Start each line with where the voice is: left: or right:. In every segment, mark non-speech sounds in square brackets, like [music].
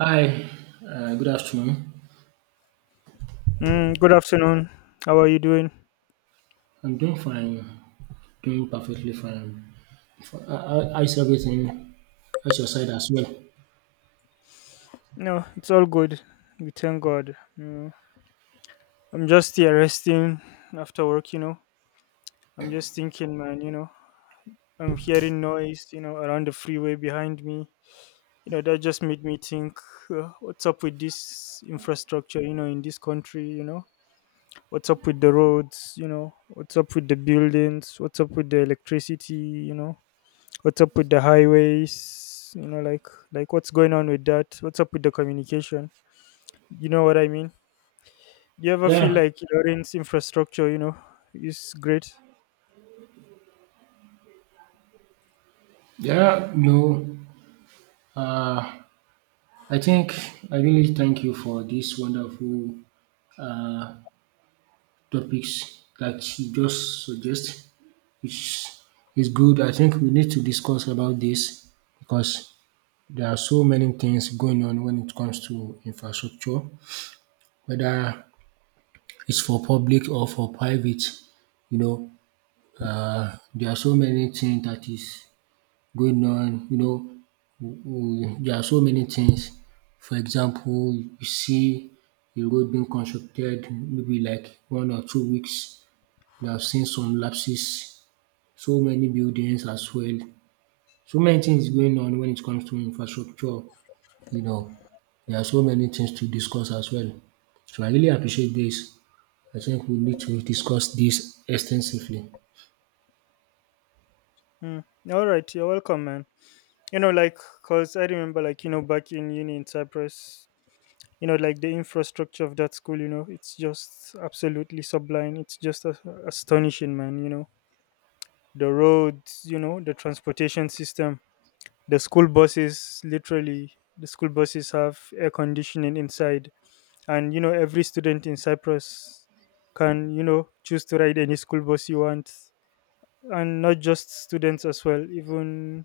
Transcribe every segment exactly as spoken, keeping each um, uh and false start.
right: Hi, uh, good afternoon.
left: Mm, good afternoon. How are you doing?
right: I'm doing fine, doing perfectly fine. For, uh, uh, how's everything? How's your side as well?
left: No, it's all good. We thank God. You know. I'm just here resting after work, you know. I'm just thinking, man, you know. I'm hearing noise, you know, around the freeway behind me. You know, that just made me think, uh, what's up with this infrastructure, you know, in this country, you know? What's up with the roads, you know? What's up with the buildings? What's up with the electricity, you know? What's up with the highways? You know, like like what's going on with that? What's up with the communication? You know what I mean? Do you ever feel
right: Yeah,
left: like Lorraine's infrastructure, you know, is great?
right: yeah, no. Uh, I think I really thank you for these wonderful topics that you just suggest. It's, it's good. I think we need to discuss about this because there are so many things going on when it comes to infrastructure, whether it's for public or for private, you know. Uh, there are so many things that is going on, you know. W- w- There are so many things. For example, you see a road being constructed maybe like one or two weeks. We have seen some lapses, so many buildings as well. So many things going on when it comes to infrastructure you know, there are so many things to discuss as well. So I really appreciate this. I think we need to discuss this extensively.
left: Mm. All right, you're welcome, man. You know, like, cause I remember, like, you know, back in uni in Cyprus, you know, like the infrastructure of that school, you know, it's just absolutely sublime. It's just a- astonishing, man. You know, the roads, you know, the transportation system, the school buses, literally, the school buses have air conditioning inside. And you know, every student in Cyprus can, you know, choose to ride any school bus you want. And not just students as well, even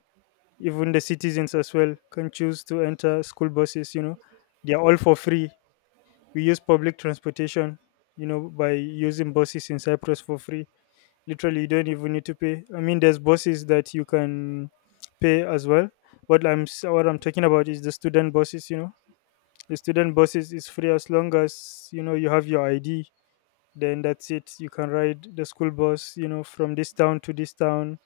left: even the citizens as well can choose to enter school buses, you know. They are all for free. We use public transportation, you know, by using buses in Cyprus for free. Literally, you don't even need to pay. I mean, there's buses that you can pay as well. What i'm s- what i'm talking about is the student buses, you know, the student buses is free. As long as, you know, you have your id, then that's it. You can ride the school bus, you know, from this town to this town,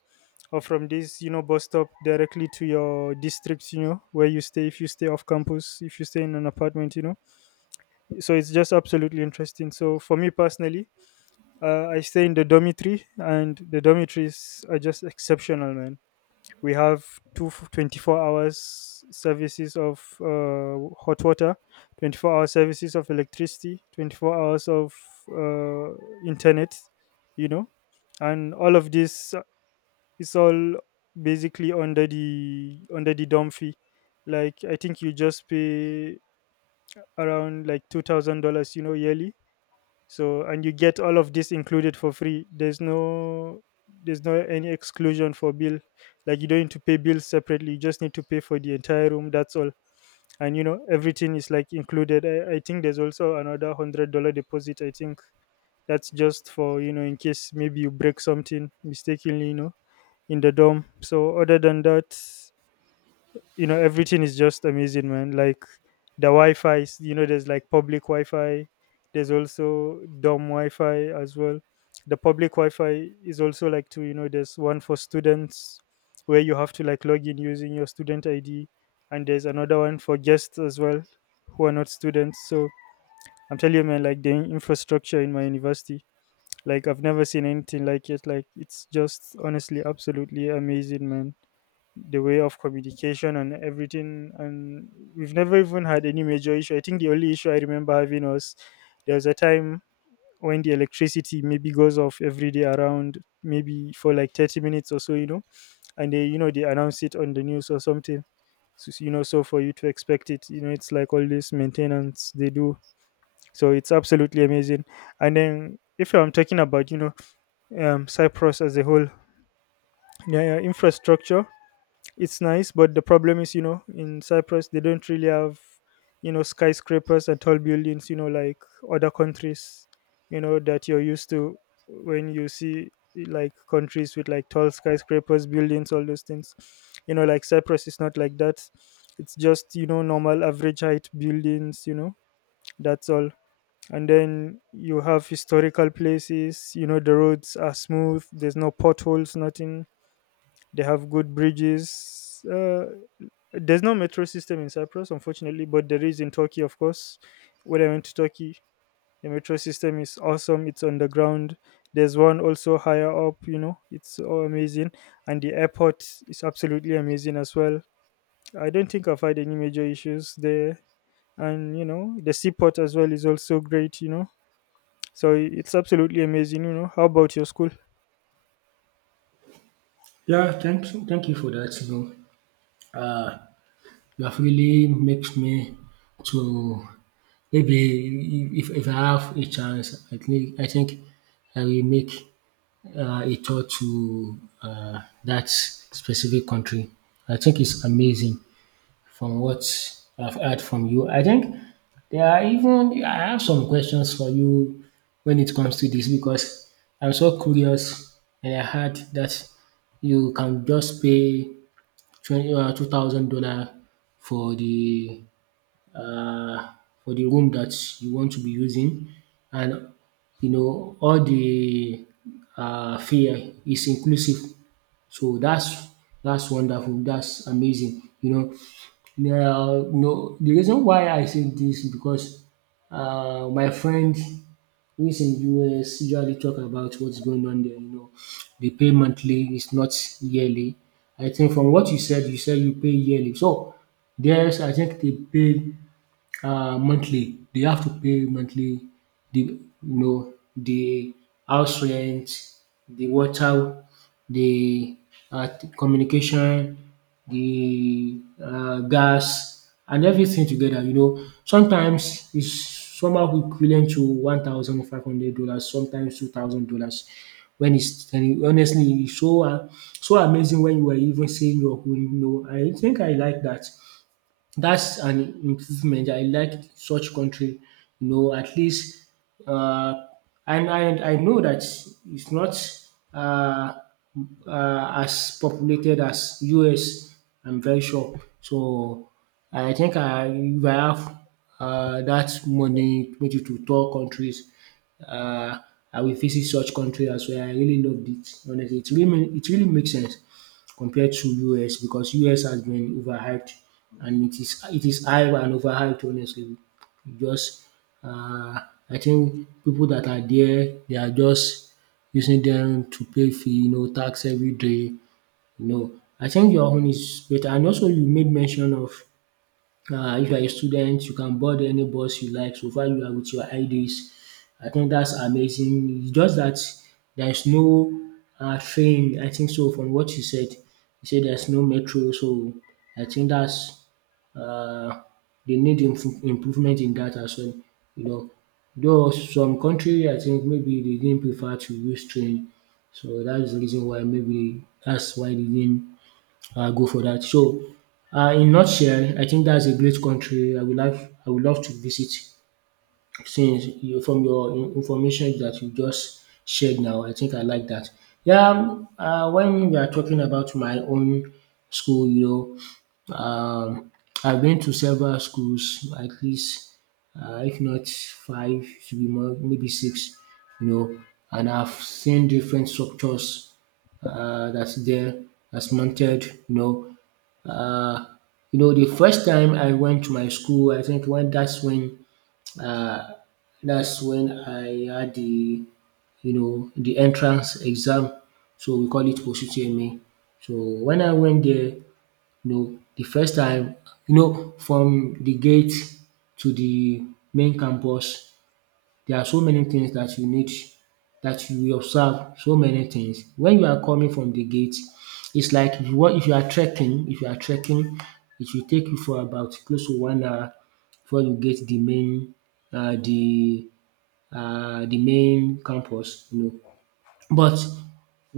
left: or from this, you know, bus stop directly to your district, you know, where you stay, if you stay off campus, if you stay in an apartment, you know. So it's just absolutely interesting. So for me personally, uh, I stay in the dormitory, and the dormitories are just exceptional, man. We have two twenty four hour services of uh, hot water, twenty four hour services of electricity, twenty four hours of uh, internet, you know. And all of this uh, is all basically under the under the dom fee. Like, I think you just pay around like two thousand dollars, you know, yearly. So, and you get all of this included for free. There's no, there's no any exclusion for bill. Like, you don't need to pay bills separately. You just need to pay for the entire room, that's all. And you know, everything is like included. i, I think there's also another hundred dollar deposit, I think. That's just for, you know, in case maybe you break something mistakenly, you know, in the dorm. So other than that, you know, everything is just amazing, man. Like the wi-fi is- you know, there's like public wi-fi, there's also dorm wi-fi as well. The public wi-fi is also like two, you know, there's one for students, where you have to like log in using your student id, and there's another one for guests as well, who are not students. So I'm telling you, man, like the infrastructure in my university, like I've never seen anything like it. Like it's just, honestly, absolutely amazing, man. The way of communication and everything. And we've never even had any major issue. I think the only issue I remember having was there was a time when the electricity maybe goes off every day around maybe for like thirty minutes or so, you know. And they, you know, they announce it on the news or something. So, so, you know, so for you to expect it, you know, it's like all this maintenance they do. So it's absolutely amazing. And then if I'm talking about, you know, um, Cyprus as a whole, yeah, yeah, infrastructure, it's nice. But the problem is, you know, in Cyprus they don't really have, you know, skyscrapers and tall buildings, you know, like other countries, you know, that you're used to. When you see like countries with like tall skyscrapers buildings, all those things, you know, like Cyprus is not like that. It's just, you know, normal average height buildings, you know, that's all. And then you have historical places, you know, the roads are smooth, there's no potholes, nothing. They have good bridges. Uh, there's no metro system in Cyprus, unfortunately, but there is in Turkey, of course. When I went to Turkey, the metro system is awesome. It's underground. There's one also higher up, you know, it's all amazing. And the airport is absolutely amazing as well. I don't think I've had any major issues there. And, you know, the seaport as well is also great, you know. So it's absolutely amazing, you know. How about your school?
right: Yeah, thank thank you for that. You know, you have really makes me to maybe if, if I have a chance, I think I think I will make uh, a tour to uh, that specific country. I think it's amazing. From what I've heard from you. I think there are even I have some questions for you when it comes to this because I'm so curious and I heard that you can just pay twenty or two thousand dollar for the um for the room that you want to be using and you know all the um fare is inclusive. So that's that's wonderful, that's amazing, you know. Now no the reason why I say this is because um my friend who is in U S usually talk about what's going on there, you know. They pay monthly, it's not yearly. I think from what you said, you said you pay yearly. So there's I think they pay uh, monthly. They have to pay monthly. The you know the house rent, the water, the uh, communication, the uh, gas, and everything together. You know, sometimes it's somehow equivalent to one thousand five hundred dollars, sometimes two thousand dollars. When it's telling, honestly, it's so uh, so amazing when you are even saying your own. You know, I think I like that. That's an improvement. I like such country, you know, at least, uh, and I, I know that it's not uh, uh, as populated as U S. I'm very sure. So I think I, if I have uh, that money maybe to tour countries, uh, I will visit such country as well. I really loved it. Honestly, it really ma- it really makes sense compared to U S because U S has been overhyped and it is it is hyped and overhyped honestly. Just uh, I think people that are there they are just using them to pay fee you know tax everyday you know. I think your own is better and also you made mention of uh, if you are a student, you can board any bus you like so far you are with your I Ds. I think that's amazing. It's just that there is no uh, train, I think so, from what you said. You said there's no metro, so I think that's uh, they need improve- improvement in that as well. You know, though some country, I think maybe they didn't prefer to use train, so that's the reason why maybe that's why they didn't uh, go for that. So, uh, in nutshell, I think that's a great country I would love. I would love to visit since you from your in- information that you just shared now, I think I like that. Yeah, um, uh, when we are talking about my own school, you know, um, I've been to several schools, at least, uh, if not five, should be more, maybe six, you know, and I've seen different structures uh, that's there, that's mounted, you know. Uh, you know, the first time I went to my school, I think when that's when uh, that's when I had the you know the entrance exam, so we call it O C C M A. So when I went there, you know, the first time, you know, from the gate to the main campus, there are so many things that you need that you will observe, so many things. When you are coming from the gate, it's like if you want if you are trekking, if you are trekking, it will take you for about close to one hour before you get the main um the um the main campus, you know. But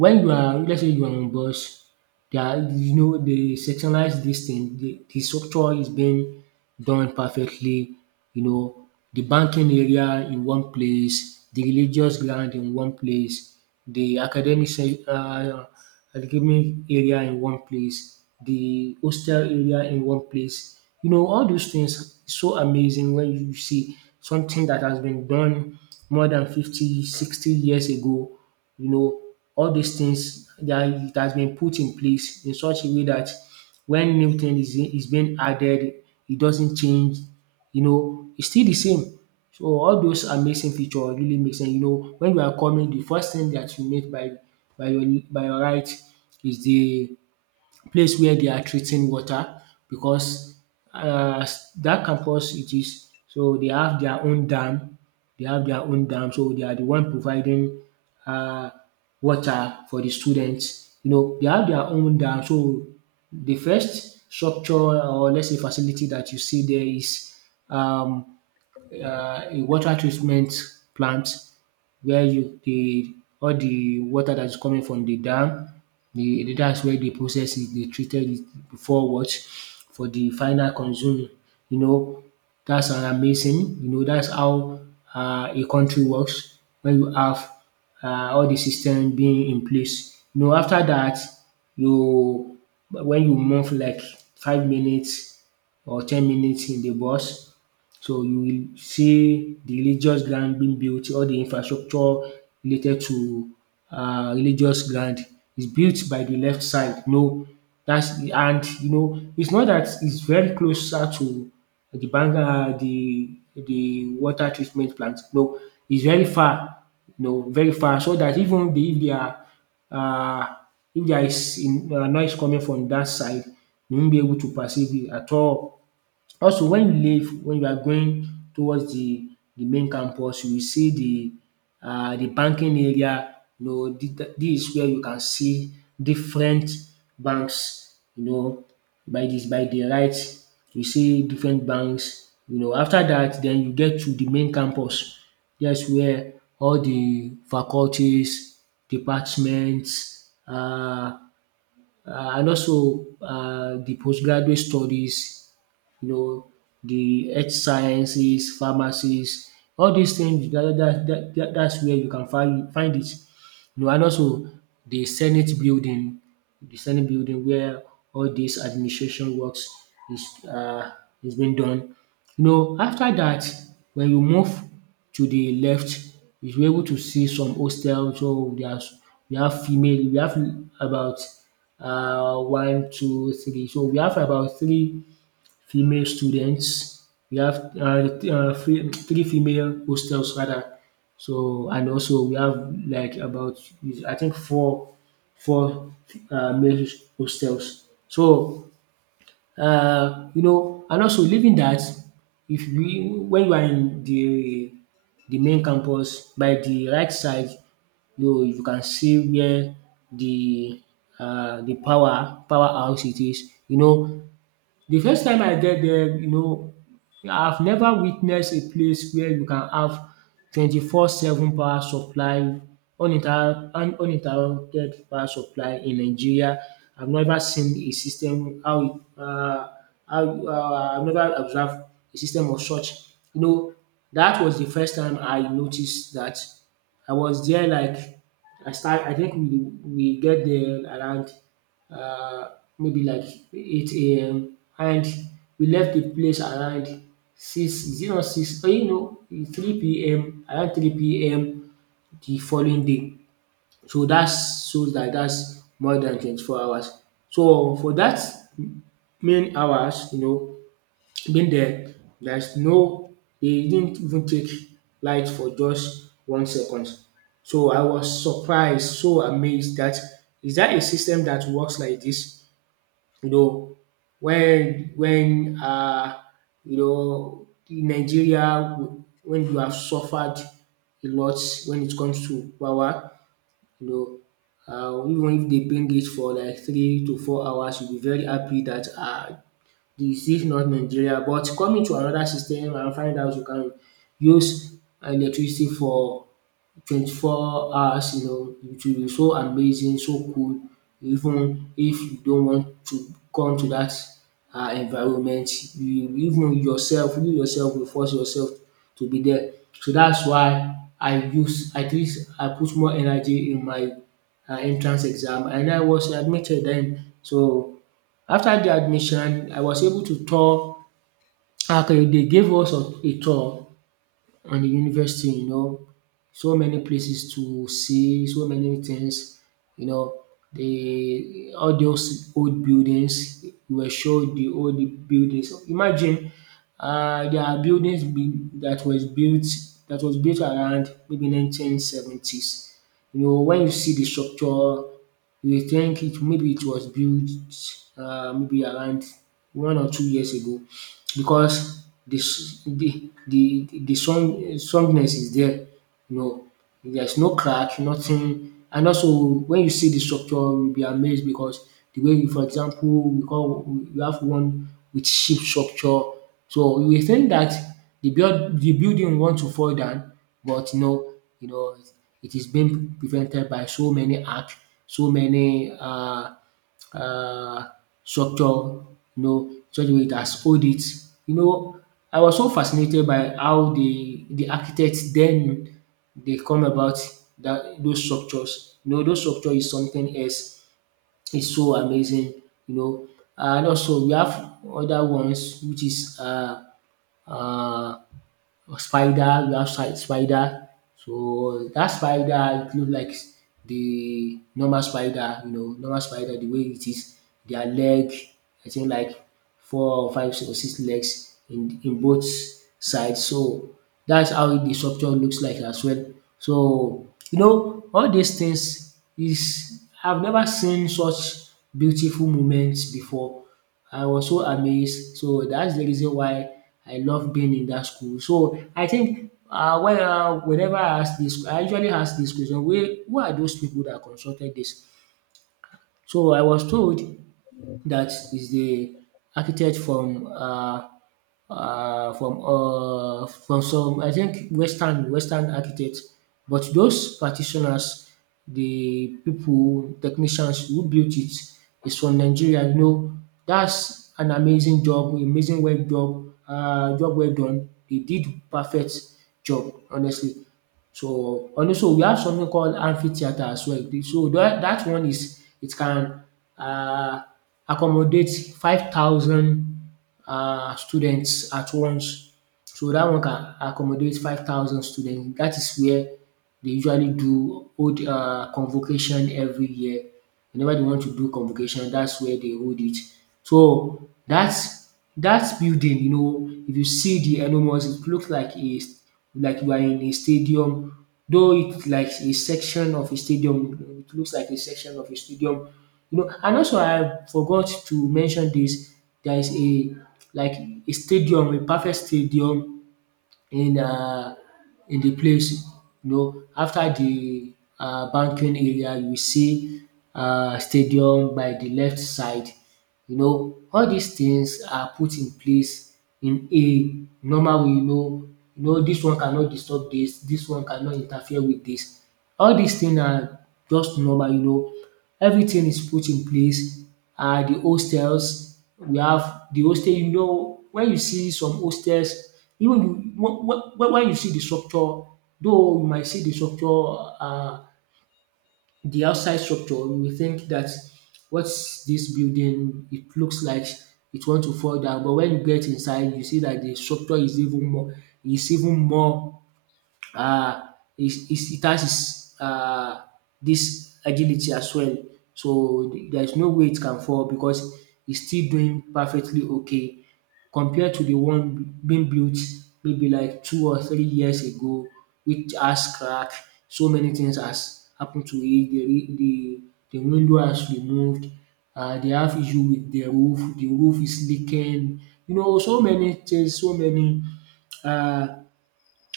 right: when you are let's say you are on bus, they are you know they sectionalize this thing, the the structure is being done perfectly, you know, the banking area in one place, the religious ground in one place, the academic se um academic area in one place, the hostel area in one place. You know, all those things so amazing when you see something that has been done more than fifty, sixty years ago. You know, all these things that it has been put in place in such a way that when new thing is, is being added, it doesn't change you know, it's still the same. So all those amazing feature really make sense. You know, when you are coming, the first thing that you meet by by your by your right is the place where they are treating water because um dat campus it is so they have their own dam, they have their own dam so they are the one providing um water for the students. You know they have their own dam so the first structure or lets say facility that you see there is um uh, a water treatment plant where you the all the water that is coming from the dam, the the that's where they process it, they treated it before what? For the final consuming. You know, that's an amazing, you know, that's how uh, a country works when you have uh, all the system being in place. You know, after that, you when you move like five minutes or ten minutes in the bus, so you will see the religious ground being built, all the infrastructure related to uh, religious ground is built by the left side. No, that's the and you know it's not that it's very closer to the bank um the the water treatment plant. No, it's very far, no, very far so that even the if there are um if there is um noise coming from that side, you won't be able to perceive it at all. Also when you leave when you are going towards the the main campus you will see the um the banking area you know dis is where you can see different banks you know by this, by the right you see different banks you know. After that, then you get to the main campus that's where all the faculties, departments um and also um the postgraduate studies you know, the earth sciences, pharmacies, all these things that that that that that's where you can find find it. You know, and also the Senate building, the Senate building where all this administration works is uh, is being done. You know, after that, when you move to the left, you are able to see some hostels. So there's we have female, we have about uh, one, two, three. So we have about three female students. We have uh th- uh three three female hostels rather. So and also we have like about I think four four uh male hostels. So uh you know and also leaving that if we when you are in the the main campus by the right side you you can see where the uh the power power house it is. You know the first time I get there you know I've never witnessed a place where you can have twenty four seven power supply uninter un- uninterrupted power supply in Nigeria. I've never seen a system how it um how um I've never observed a system of such. You know that was the first time I noticed that. I was there like I start I think we we get there around uh, maybe like eight a m and we left the place around six, is it not six? Oh, you know, three p m, around three p m the following day. So that shows that that's more than twenty-four hours. So for that main hours, you know, being there, there's no, they didn't even take light for just one second. So I was surprised, so amazed that is that a system that works like this? You know, when when uh you know in Nigeria when you have suffered a lot when it comes to power, you know um even if they bring it for like three to four hours you will be very happy that uh this is not Nigeria. But coming to another system and find out you can use electricity for twenty-four hours, you know, it will be so amazing, so cool. Even if you don't want to come to that um environment, you even yourself, you yourself will force yourself to be there. So that's why I use, at least I put more energy in my um entrance exam, and I was admitted then. So after the admission I was able to tour. Okay, they gave us a a tour on the university, you know, so many places to see, so many things, you know. The all those old buildings, we were shown the old buildings. Imagine um there are buildings be that was built that was built around maybe nineteen seventies. You know, when you see the structure, you will think it maybe it was built um maybe around one or two years ago, because the s- the the the the strong strongness is there. No, there's no crack, nothing. And also when you see the structure you'll be amazed, because the way you, for example, we call, we have one with ship structure. So you will think that the build the building want to fall down, but no, you know, it is being prevented by so many arch, so many um uh, structure, you know, something wey it has hold it. You know, I was so fascinated by how the the architects then, they come about that those structures. You know, those structure is something else, is so amazing, you know. And also we have other ones, which is uh uh a spider, we have si- spider. So that spider, it look like the normal spider, you know, normal spider the way it is. Their leg, I think like four or five or six legs in in both sides. So that's how the structure looks like as well. So you know, all these things is, I've never seen such beautiful moments before. I was so amazed. So that's the reason why I love being in that school. So I think uh, when, uh, whenever I ask this, I usually ask this question: where, who are those people that consulted this? So I was told that is the architect from, uh, uh, from, uh, from some, I think, Western Western architect, but those practitioners, the people technicians who built it is from Nigeria. You know, that's an amazing job, amazing well job, uh, job well done. They did perfect job, honestly. So, and also we have something called amphitheater as well. The- So that that one is, it can um accommodate five thousand um students at once. So that one can accommodate five thousand students. That is where they usually do hold um convocation every year. Whenever they want to do convocation, that's where they hold it. So that's that building, you know, if you see the enormous, it looks like a, like you are in a stadium, though it's like a section of a stadium. It looks like a section of a stadium, you know. And also, I forgot to mention this. There is a, like a stadium, a perfect stadium in, um in the place. You know, after the um banking area, you see um stadium by the left side. You know, all dis things are put in place in a normal way, you know, you know, dis one cannot disturb dis, dis one cannot interfere with dis. All dis thing na just normal, you know, everything is put in place. And the hostels, we have the hostel, you know, when you see some hostels, even you, wh- wh- wh- when you see the structure, though you might see the structure, um the outside structure, you will think that, what's this building, it looks like it want to fall down. But when you get inside, you see that the structure is even more, is even more, uh, it, it, it has its, uh, this agility as well. So there's no way it can fall, because it's still doing perfectly okay compared to the one being built maybe like two or three years ago, which has cracked. So many things has happened to it. The, re- the, the window has removed. Uh, they have issue with the roof. The roof is leaking. You know, so many things, so many uh,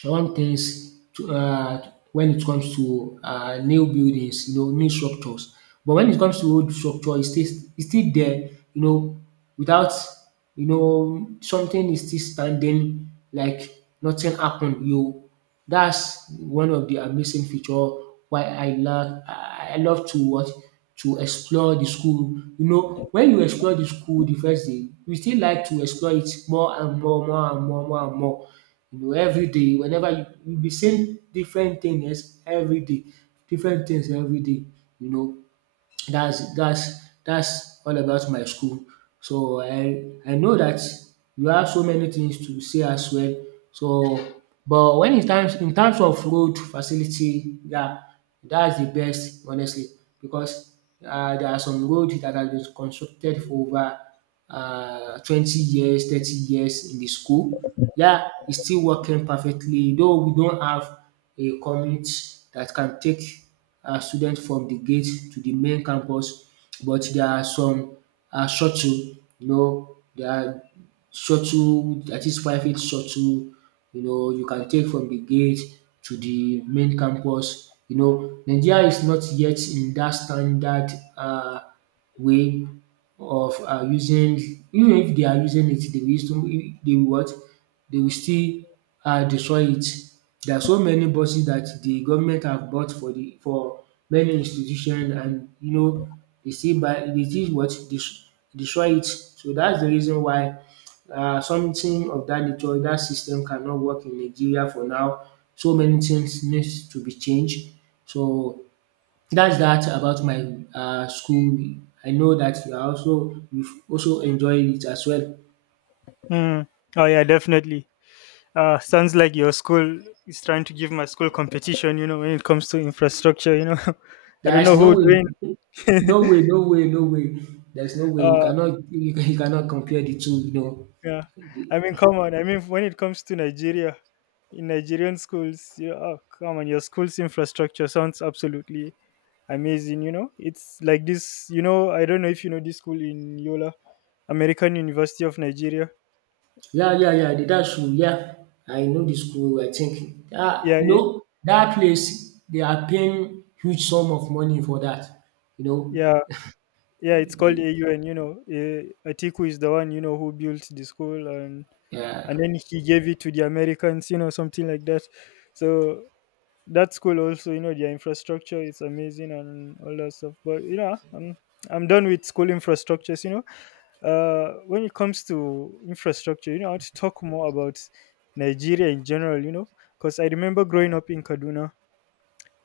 right: one things to, um when it comes to um new buildings, you know, new structures. But when it comes to old structure, it's still, it's still there, you know, without, you know, something is still standing like nothing happened. You, that's one of the amazing feature why I love I I love to watch, to explore the school. You know, when you explore the school the first day, you still like to explore it more and more, more and more, more and more, you know, everyday, whenever you, you'll be seeing different things everyday, different things everyday, you know. That's that's that's all about my school. So I I know that you have so many things to say as well. So but when in times in terms of road facility, yeah, that's the best, honestly, because um there are some roads that has been constructed for over um twenty years, thirty years in the school. Yeah, it's still working perfectly, though we don't have a commute that can take um student from the gate to the main campus, but there are some um shuttle, you know, there are shuttle dat is private shuttle, you know, you can take from the gate to the main campus, you know. Nigeria is not yet in that standard uh way of uh using. Even if they are using it, they will still, they will what, they will still um destroy it. There are so many buses that the government have bought for the for many institution, and you know, they still buy, they still what, des- destroy it. So that's the reason why um something of that nature, that system cannot work in Nigeria for now. So many things needs to be changed. So that's that about my um school. I know that you are also, you also enjoyed it as well.
left: Mm. Oh, yeah, definitely. Uh, sounds like your school is trying to give my school competition, you know, when it comes to infrastructure, you know. [laughs] I don't
right: There's
left: know
right: no
left: who
right: way,
left: doing
right: no way, no way, no way. There's no way you
left: uh
right: cannot [laughs] you, cannot compare the two. You know,
left: yeah.
right: the,
left: I mean, come on, I mean, when it comes to Nigeria, in Nigerian schools, you, oh come on, your school's infrastructure sounds absolutely amazing, you know. It's like this, you know, I don't know if you know this school in Yola, American University of Nigeria.
right: yeah, yeah, yeah. The that's true. Yeah, I know the school. I think ah,
left: Yeah,
right: you
left: it,
right: know, that place they are paying huge sum of money for that. You
left: yeah, yeah, it's
right: know,
left: called
right: eh,
left: A U N, you know. Uh, Atiku is the one, you know, who built the school, and
right: yeah,
left: and then he gave it to the Americans, you know, something like that. So that's cool. Also, you know, their infrastructure is amazing and all that stuff. But you know, I'm I'm done with school infrastructures. You know, uh, when it comes to infrastructure, you know, I want to talk more about Nigeria in general. You know, because I remember growing up in Kaduna,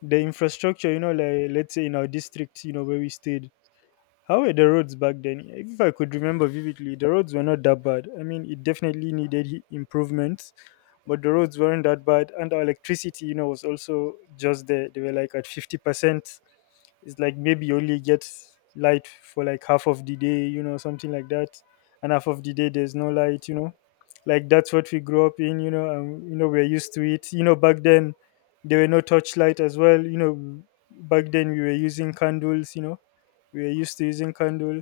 left: the infrastructure, you know, like, let's say, in our district, you know, where we stayed, how were the roads back then? If I could remember vividly, the roads were not that bad. I mean, it definitely needed he- improvements, but the roads weren't that bad. And our electricity, you know, was also just there. They were like at fifty percent. It's like maybe you only get light for like half of the day, you know, something like that. And half of the day, there's no light, you know. Like, that's what we grew up in, you know, and, you know, we're used to it. You know, back then, there were no torchlight as well. You know, back then we were using candles, you know, we were used to using candle.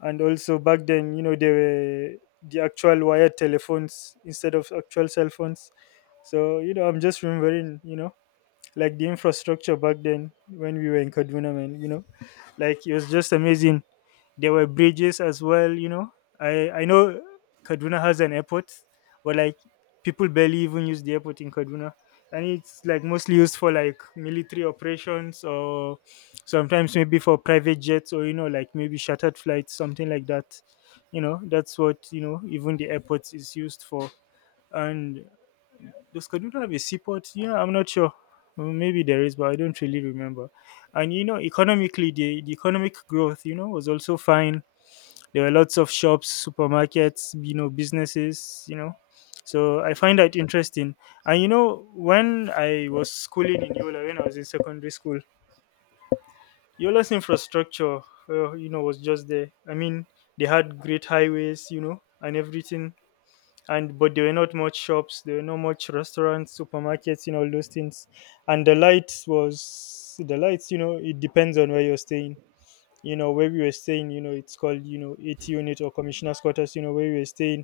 left: And also back then, you know, there were the actual wired telephones instead of actual cell phones. So, you know, I'm just remembering, you know, like the infrastructure back then when we were in Kaduna, man, you know, like it was just amazing. There were bridges as well, you know. I I know Kaduna has an airport, but like, people barely even use the airport in Kaduna. And it's like mostly used for like military operations, or sometimes maybe for private jets, or, you know, like maybe chartered flights, something like that. You know, that's what, you know, even the airport is used for. And does Kaduna have a seaport? Yeah, I'm not sure. Mm, maybe there is, but I don't really remember. And you know, economically, the, the economic growth, you know, was also fine. There were lots of shops, supermarkets, you know, businesses, you know. So I find that interesting. And you know, when I was schooling in Yola, when I was in secondary school, Yola's infrastructure, uh, you know, was just there. I mean, they had great highways, you know, and everything. And but there were not much shops, there were not much restaurants, supermarkets, you know, all those things. And the lights was the lights, you know, it depends on where you're staying. You know, where we were staying, you know, it's called, you know, eighty unit or commissioner's quarters, you know, where we were staying.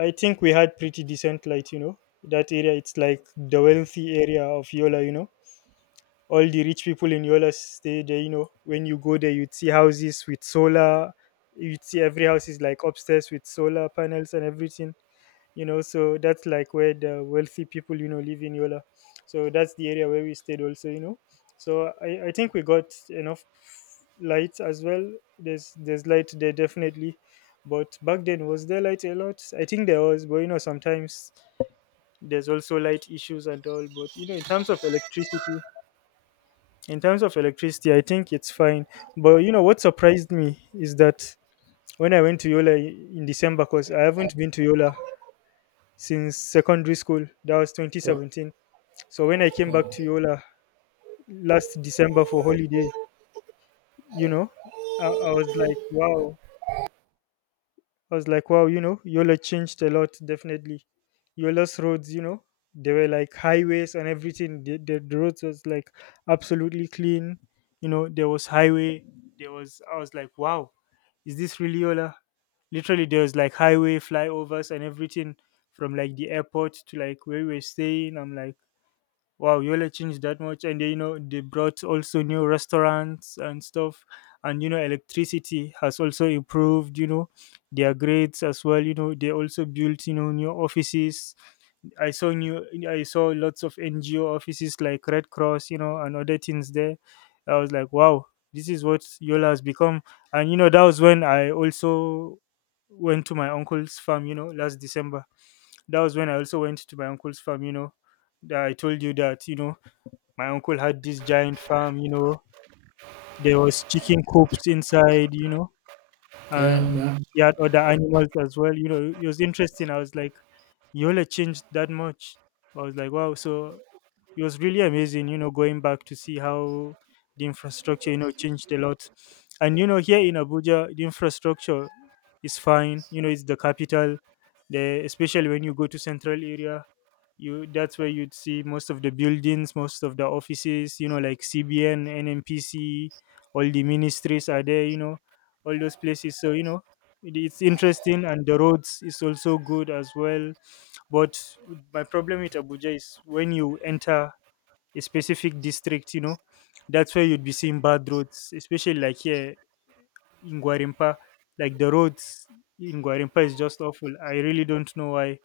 left: I think we had pretty decent light. You know, that area, it's like the wealthy area of Yola, you know. All the rich people in Yola stay there, you know. When you go there, you'd see houses with solar. You'd see every house is like upstairs with solar panels and everything, you know. So that's like where the wealthy people, you know, live in Yola. So that's the area where we stayed also, you know. So i, I think we got enough light as well. there's there's light there definitely. But back then, was there light a lot? I think there was, but you know, sometimes there's also light issues and all. But you know, in terms of electricity, in terms of electricity, I think it's fine. But you know, what surprised me is that when I went to Yola in December, because I haven't been to Yola since secondary school. That was
right: wow,
left: twenty seventeen. So when I came back
right: wow.
left: to Yola last December for holiday, you know, I, I was like, wow. I was like, wow, you know, Yola changed a lot, definitely. Yola's roads, you know, they were like highways and everything. The, the, the roads was like absolutely clean. You know, there was highway. There was, I was like, wow, is this really Yola? Literally, there was like highway flyovers and everything from like the airport to like where we were staying. I'm like, wow, Yola changed that much, and you know they brought also new restaurants and stuff, and you know electricity has also improved. You know their grades as well. You know they also built you know new offices. I saw new, I saw lots of N G O offices like Red Cross, you know, and other things there. I was like, wow, this is what Yola has become, and you know that was when I also went to my uncle's farm. You know, last December, that was when I also went to my uncle's farm. You know, that I told you that you know my uncle had this giant farm, you know. There was chicken coops inside, you know,
right: Yeah,
left: and
right: yeah,
left: he had other animals as well. You know, it was interesting. I was like, Yola changed that much. I was like, wow. So it was really amazing, you know, going back to see how the infrastructure, you know, changed a lot. And you know, here in Abuja, the infrastructure is fine. You know, it's the capital. The especially when you go to central area, you that's where you'd see most of the buildings, most of the offices. You know, like C B N, N M P C, all the ministries are there. You know, all those places. So you know, it, it's interesting, and the roads is also good as well. But my problem with Abuja is when you enter a specific district, you know, that's where you'd be seeing bad roads, especially like here in Guarimpa. Like the roads in Guarimpa is just awful. I really don't know why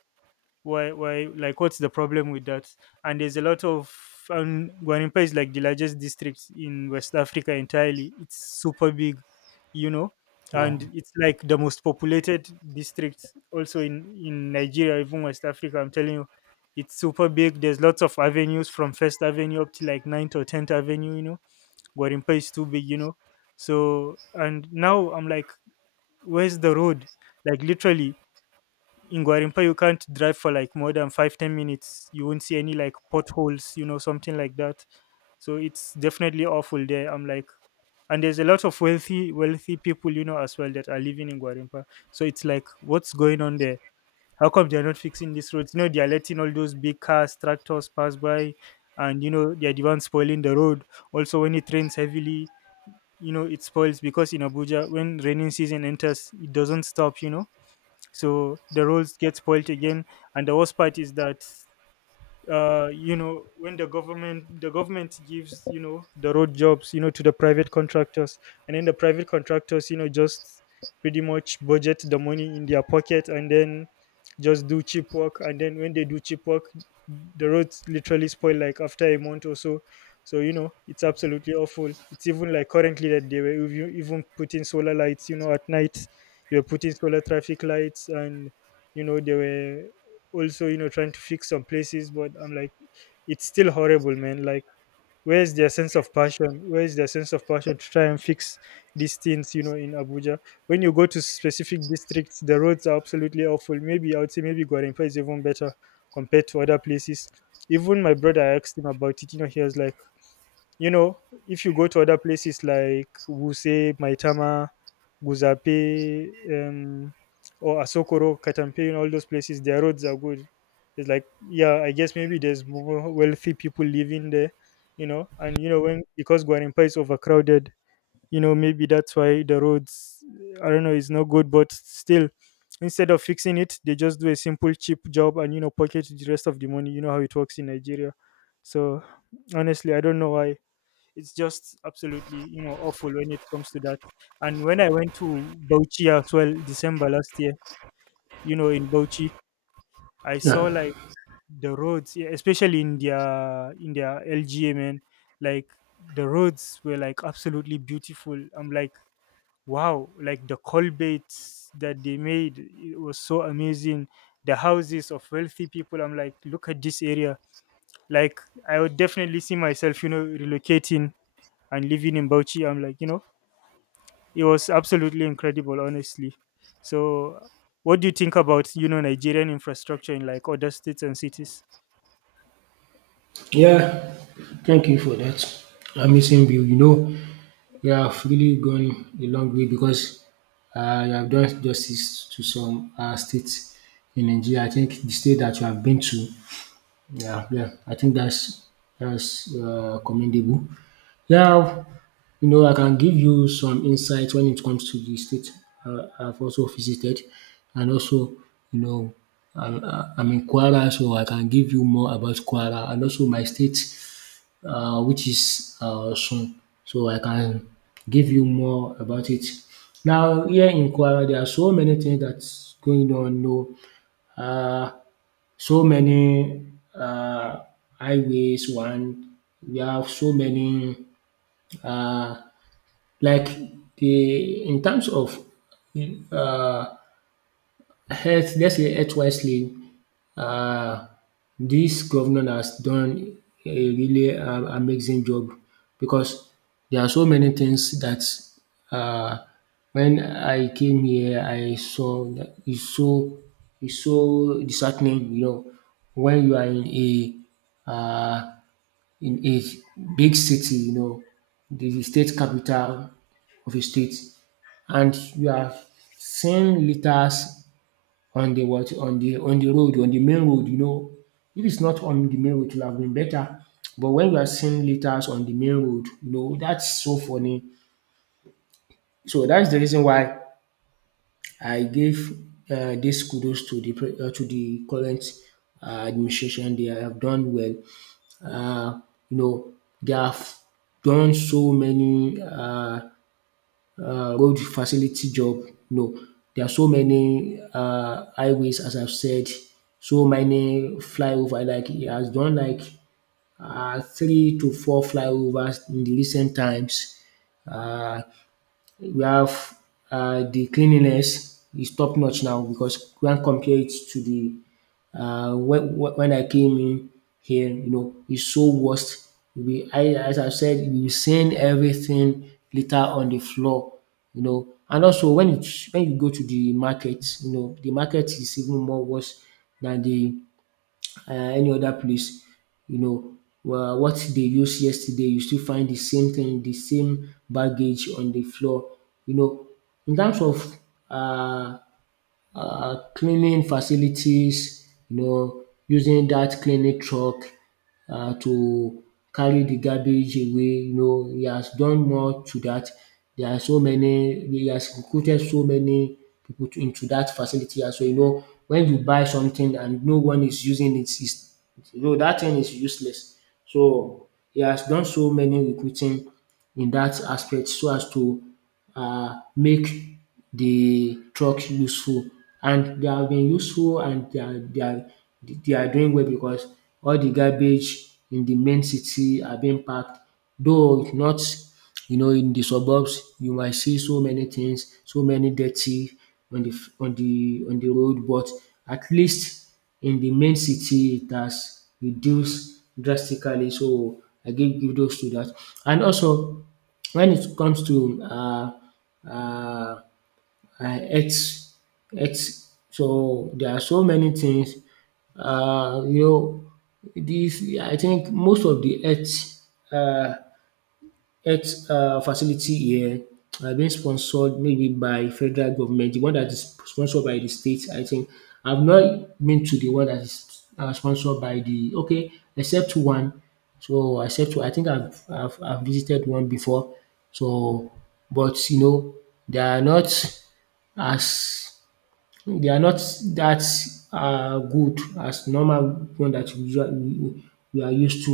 left: why why like what's the problem with that, and there's a lot of, and Guanimpa is like the largest district in West Africa entirely. It's super big, you know,
right: wow,
left: and it's like the most populated district also in in Nigeria, even West Africa. I'm telling you, it's super big. There's lots of avenues from first avenue up to like Ninth or tenth avenue, you know. Guanimpa is too big, you know. So and now I'm like, where's the road, like literally in Guarimpa you can't drive for like more than five, ten minutes. You won't see any like potholes, you know, something like that. So it's definitely awful there. I'm like, and there's a lot of wealthy wealthy people, you know, as well that are living in Guarimpa. So it's like, what's going on there? How come they're not fixing these roads? You know, they're letting all those big cars, tractors pass by, and you know, they're the ones spoiling the road. Also, when it rains heavily, you know, it spoils because in Abuja, when raining season enters, it doesn't stop. You know, so the roles get spoilt again, and the worst part is that uh you know when the government the government gives you know the road jobs you know to the private contractors, and then the private contractors you know just pretty much budget the money in their pocket, and then just do cheap work, and then when they do cheap work, the roads literally spoil like after a month or so. So you know it's absolutely awful. It's even like currently that they were even even putting solar lights, you know, at night. They were putting solar traffic lights, and you know they were also, you know, trying to fix some places, but I'm like, it's still horrible, man. Like, where's their sense of passion where's their sense of passion to try and fix these things, you know, in Abuja. When you go to specific districts, the roads are absolutely awful. Maybe I would say maybe Gwarimpa is even better compared to other places. Even my brother I asked him about it, you know, he was like, you know, if you go to other places like Wuse, Maitama, Guzape, um, or Asokoro, Katampe, you know, all those places, their roads are good. It's like, yeah, I guess maybe there's more wealthy people living there, you know, and you know, when because Guarimpa is overcrowded, you know, maybe that's why the roads, I don't know, is not good, but still, instead of fixing it, they just do a simple, cheap job and you know, pocket the rest of the money. You know how it works in Nigeria. So honestly, I don't know why. It's just absolutely, you know, awful when it comes to that. And when I went to Bauchi as well, December last year, you know, in Bauchi, I saw
right: yeah,
left: like the roads, yeah, especially in their in their L G A, man, like the roads were like absolutely beautiful. I'm like, wow, like the culverts that they made, it was so amazing. The houses of wealthy people, I'm like, look at this area. Like, I would definitely see myself, you know, relocating and living in Bauchi. I'm like, you know, it was absolutely incredible honestly. So what do you think about, you know, Nigerian infrastructure in like other states and cities?
right: yeah. Thank you for that. I'm missing you. You know, you have really gone a long way, because uh, you have done justice to some uh, states in Nigeria. I think the state that you have been to, yeah, yeah, I think that's that's uh, commendable. Yeah, you know, I can give you some insight when it comes to the state uh, I've also visited, and also, you know, I'm, I'm in Kwara, so I can give you more about Kwara, and also my state, uh, which is uh, soon. So I can give you more about it. Now here in Kwara there are so many things that's going on. No, um so many um highways. One, we have so many um like, the in terms of um health, let's say health wisely, um dis governor has done a really um amazing job, because there are so many things that, um when I came here I saw that is so, is so disheartening, you know, when you are in a, um in a big city, you know, the state capital of a state, and you are seeing litters on the what, on the on the road, on the main road, you know. If it's not on the main road, it would have been better. But when we are seeing litters on the main road, you know, that's so funny. So that's the reason why I gave uh, this kudos to the pre- uh, to the current uh, administration. They have done well. Uh, you know, they have done so many, uh, uh, road facility job. No, there are so many uh, highways, as I've said, so many flyover. Like he has done like uh, three to four flyovers in the recent times. Uh, we have, uh, the cleanliness is top notch now, because we can compare it to the, uh, when, when when I came in here, you know, it's so worst. We, I, as I said, we seen everything litter on the floor, you know. And also when it, when you go to the market, you know, the market is even more worse than the, uh, any other place, you know, uh, what they used yesterday, you still find the same thing, the same baggage on the floor. You know, in terms of, uh, um cleaning facilities, you know, using that cleaning truck uh, to carry the garbage away, you know, he has done more to that. There are so many, he has recruited so many pipu into that facility as well. You know, when you buy something and no one is using it, is you know dat thing is useless. So he has done so many recruiting in dat aspect so as to um make de truck useful, and dey have been useful and dey are dey are dey are doing well because all de garbage in de main city are being packed, though not. You know, in the suburbs, you might see so many things, so many dirty on the on the on the road, but at least in the main city, it has reduced drastically. So I give give those to that. And also, when it comes to uh, uh, uh, health, health, so there are so many things. Uh, you know, this I think most of the health uh, health um facility here are being sponsored maybe by federal government, the one that is sponsored by the state I think. I've not been to the one that is um sponsored by the okay except one. So except I think I've I've I've visited one before. So but you know they are not as they are not that uh good as normal one that we usual we we are used to.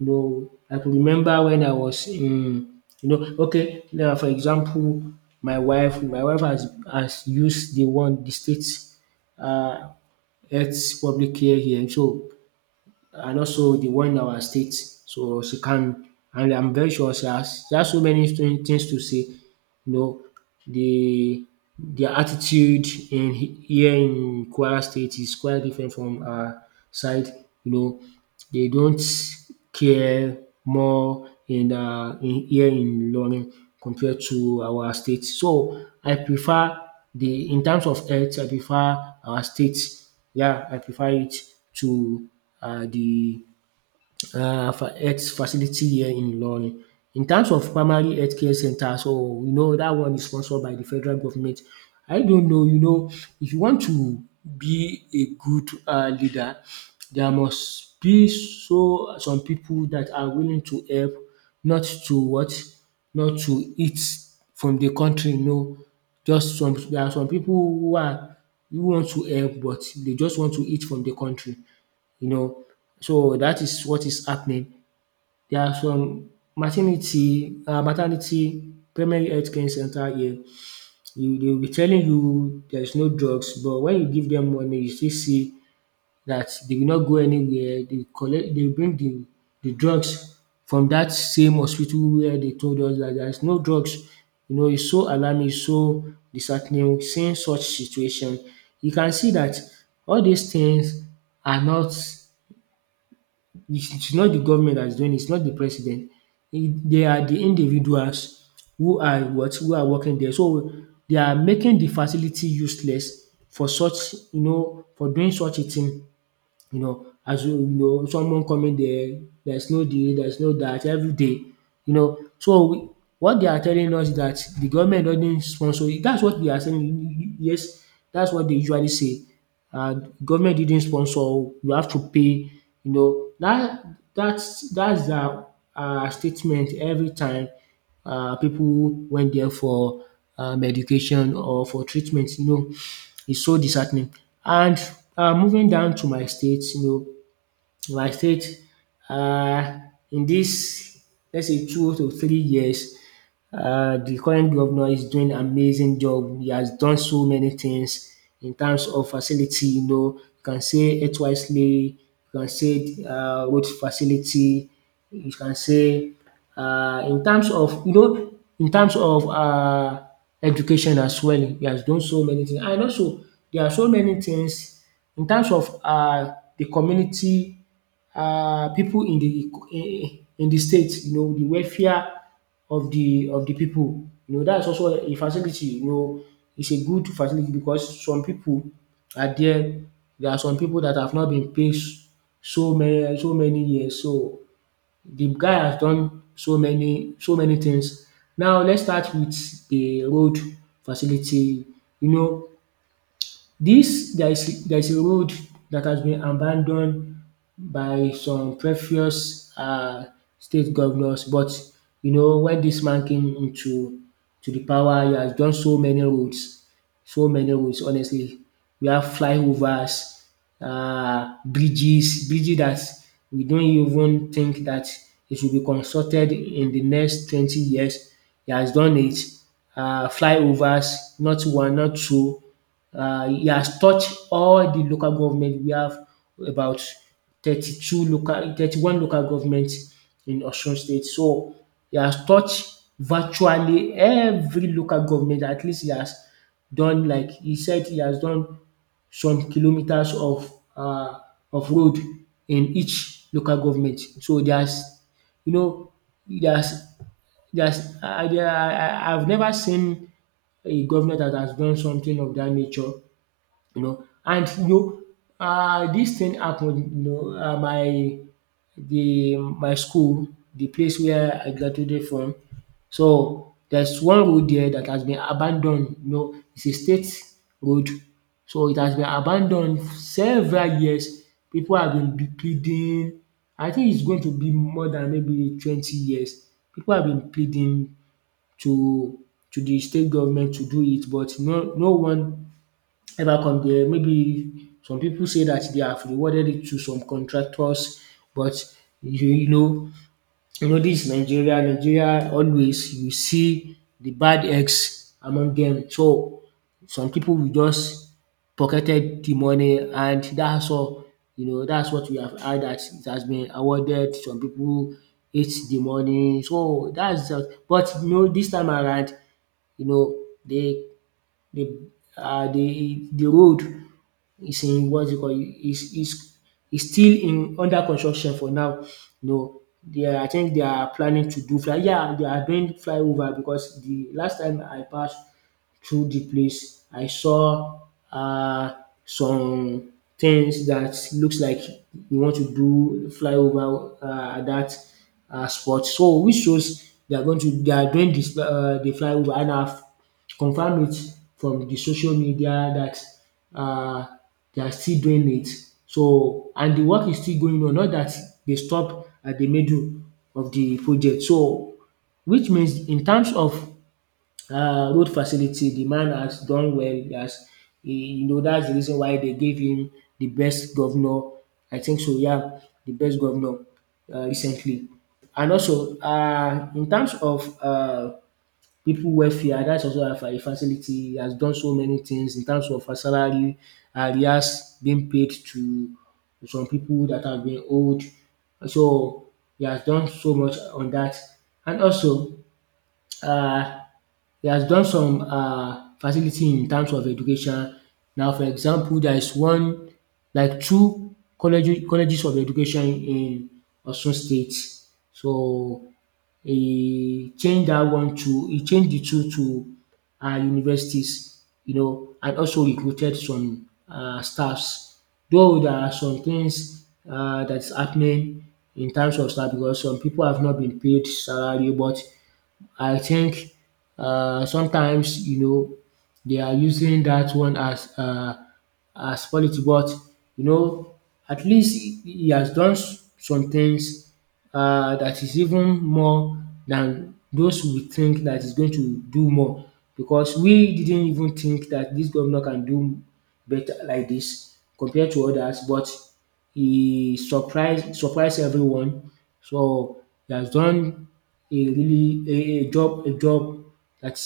right: You know, I could remember when I was in, you know, okay now for example my wife my wife has has used the one the state uh health public care here, so and also the one in our state, so she can. And I'm very sure she has she has so many thing- things to say, you know, the their attitude in he- here in Kwara State is quite different from our side. You know, they don't care more in uh, in here in Ilorin compared to our state. So I prefer the in terms of health, I prefer our state. Yeah, I prefer it to uh, the uh, fa- health facility here in Ilorin. In terms of primary healthcare center, so you know that one is sponsored by the federal government. I don't know, you know, if you want to be a good uh, leader, there must be so some people that are willing to help, not to what, not to eat from the country. No, just some there are some people who are who want to help, but they just want to eat from the country, you know. So that is what is happening. There are some maternity, uh, maternity primary health care center here. You, they will be telling you there's no drugs, but when you give them money, you still see that they will not go anywhere. They collect, they bring the, the drugs from that same hospital where they told us that there's no drugs. You know, it's so alarming, it's so disheartening seeing such situation. You can see that all these things are not, it's it's not the government that is doing it, it's not the president. It, they are the individuals who are what? Who are working there. So they are making the facility useless for such, you know, for doing such a thing. You know, as you you know, someone coming there, there's no this, there's no that every day. You know, so we, what they are telling us is that the government doesn't sponsor it. That's what they are saying. Yes, that's what they usually say. Uh, government didn't sponsor. You have to pay. You know that that's that's their uh, statement every time uh, people went there for um, education or for treatment. You know, it's so disheartening. And um moving down to my state, you know, I stayed uh, in this, let's say, two to three years, uh, the current governor is doing amazing job. He has done so many things in terms of facility, you know, you can say it wisely, you can say um road facility, you can say uh, in terms of you know in terms of uh education as well he has done so many things, and also there are so many things in terms of uh the community, uh, people in the in the state, you know, the welfare of the of the people. You know that is also a facility, you know, it's a good facility because some people are there, there are some people that have not been paid so many so many years. So the guy has done so many so many things. Now let's start with the road facility. You know, this there is there is a road that has been abandoned by some previous um state governors, but you know when this man came into to the power, he has done so many roads, so many roads honestly. We have flyovers, um bridges, bridges that we don't even think that it will be constructed in the next twenty years. He has done it. um Flyovers, not one, not two, uh, he has touched all the local government. We have about thirty-two local, thirty-one local governments in Osun State. So he has touched virtually every local government. At least he has done, like he said, he has done some kilometers of uh, of road in each local government. So there's, you know, there's there's I I I I've never seen a governor that has done something of that nature, you know. And you know um dis thing happened, you know, um my the my school, the place where I graduated from, so there's one road there that has been abandoned, you know, it's a state road, so it has been abandoned several years. People have been be- pleading, I think it's going to be more than maybe twenty years. People have been pleading to to the state government to do it, but no no one ever come there. Maybe some people say that they have rewarded it to some contractors, but you, you know, you know this Nigeria, Nigeria always you see the bad eggs among them. So some people will just pocketed the money, and that's all. You know, that's what we have heard, that it has been awarded. Some people hate the money. So that's just, but you know, this time around, you know, they the uh the the road, it's in what is it called? It's it's is still in under construction for now. You know, they are, I think they are planning to do fly, yeah, they are doing flyover because the last time I passed through the place, I saw uh some things that looks like you want to do flyover um that uh spot. So which shows they are going to they are doing this uh the flyover, and I've confirmed it from the social media that uh they are still doing it. So and the work is still going on, not that they stop at the middle of the project. So which means in terms of uh, road facility, the man has done well. He has, he, you know, that's the reason why they gave him the best governor. I think so. Yeah, the best governor, uh, recently. And also, uh, in terms of uh, people welfare, that's also a fa- a facility. He has done so many things in terms of her salary, arrears being paid to some people that have been owed. So he has done so much on that. And also, uh, he has done some um facility in terms of education. Now for example there is one like two colleges colleges of education in Osun State. So he changed that one to he changed the two to um universities, you know, and also recruited some um staffs. Though there are some things um that is happening in terms of staff because some people have not been paid salary, but I think uh, sometimes you know they are using that one as uh, as politics, but you know at least he he has done s- some things uh, that is even more than those we think that is going to do more because we didn't even think that this governor can do better like this compared to others, but he surprised surprised everyone. So he has done a really a, a job a job that,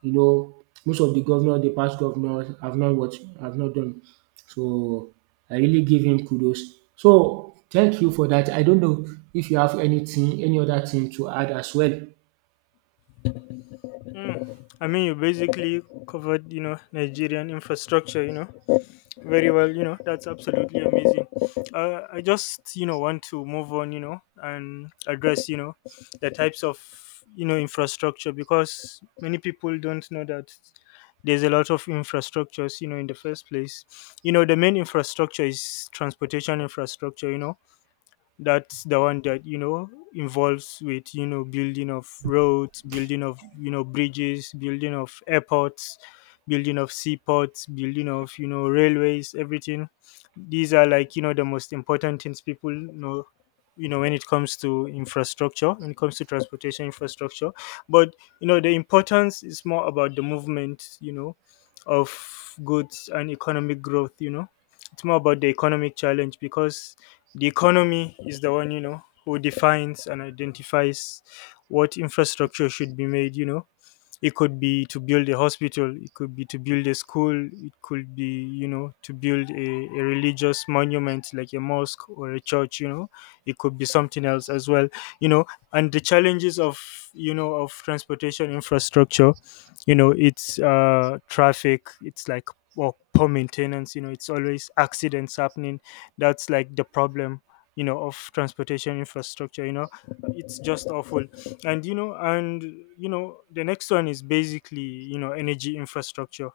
right: you know, most of the governor, the past governors have not what have not done. So I really give him kudos. So thank you for that. I don't know if you have anything, any other thing to add as well.
left: Mm, I mean you basically covered, you know, Nigerian infrastructure, you know, very well. You know that's absolutely amazing. uh, I just, you know, want to move on, you know, and address, you know, the types of, you know, infrastructure, because many people don't know that there's a lot of infrastructures, you know, in the first place. You know the main infrastructure is transportation infrastructure, you know. That's the one that, you know, involves with, you know, building of roads, building of, you know, bridges, building of airports, building of seaports, building of, you know, railways, everything. These are like, you know, the most important things people know, you know, when it comes to infrastructure, when it comes to transportation infrastructure. But you know the importance is more about the movement, you know, of goods and economic growth, you know. It's more about the economic challenge, because the economy is the one, you know, who defines and identifies what infrastructure should be made, you know. It could be to build a hospital, it could be to build a school, it could be, you know, to build a, a religious monument like a mosque or a church, you know. It could be something else as well, you know. And the challenges of, you know, of transportation infrastructure, you know, it's uh traffic. It's like, well, poor maintenance, you know, it's always accidents happening. That's like the problem, you know, of transportation infrastructure, you know. It's just awful. And you know and You know the next one is basically, you know, energy infrastructure.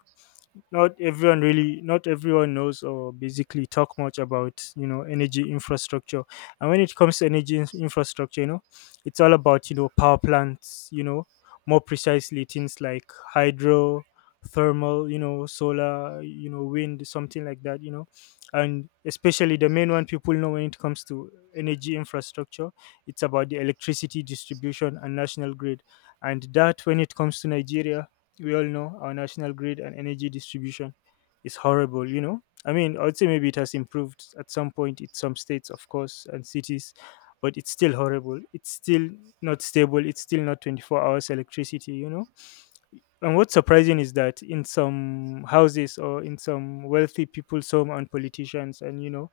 left: not everyone really Not everyone knows or basically talk much about, you know, energy infrastructure. And when it comes to energy in- infrastructure, you know, it's all about, you know, power plants, you know, more precisely things like hydro, thermal, you know, solar, you know, wind, something like that, you know. And especially the main one people know when it comes to energy infrastructure, it's about the electricity distribution and national grid. And that when it comes to Nigeria, we all know our national grid and energy distribution is horrible, you know. I mean I would say maybe it has improved at some point in some states of course and cities, but it's still horrible. It's still not stable. It's still not twenty-four hours electricity, you know. And what's surprising is that in some houses or in some wealthy people's home and politicians and you know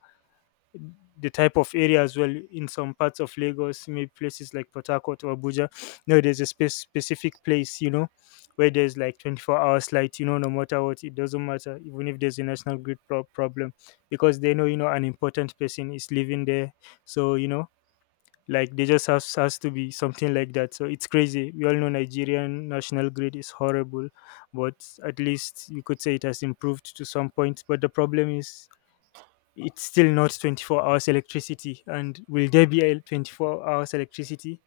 left: the type of area as well, in some parts of Lagos, maybe places like Port Harcourt or Abuja. No, there's a spe- specific place, you know, where there's like twenty-four hours light, you know, no matter what. It doesn't matter, even if there's a national grid pro- problem, because they know, you know, an important person is living there. So, you know, like they just has, has to be something like that. So it's crazy. We all know Nigerian national grid is horrible, but at least you could say it has improved to some point. But the problem is it's still not twenty-four hours electricity, and will there be a twenty-four hours electricity?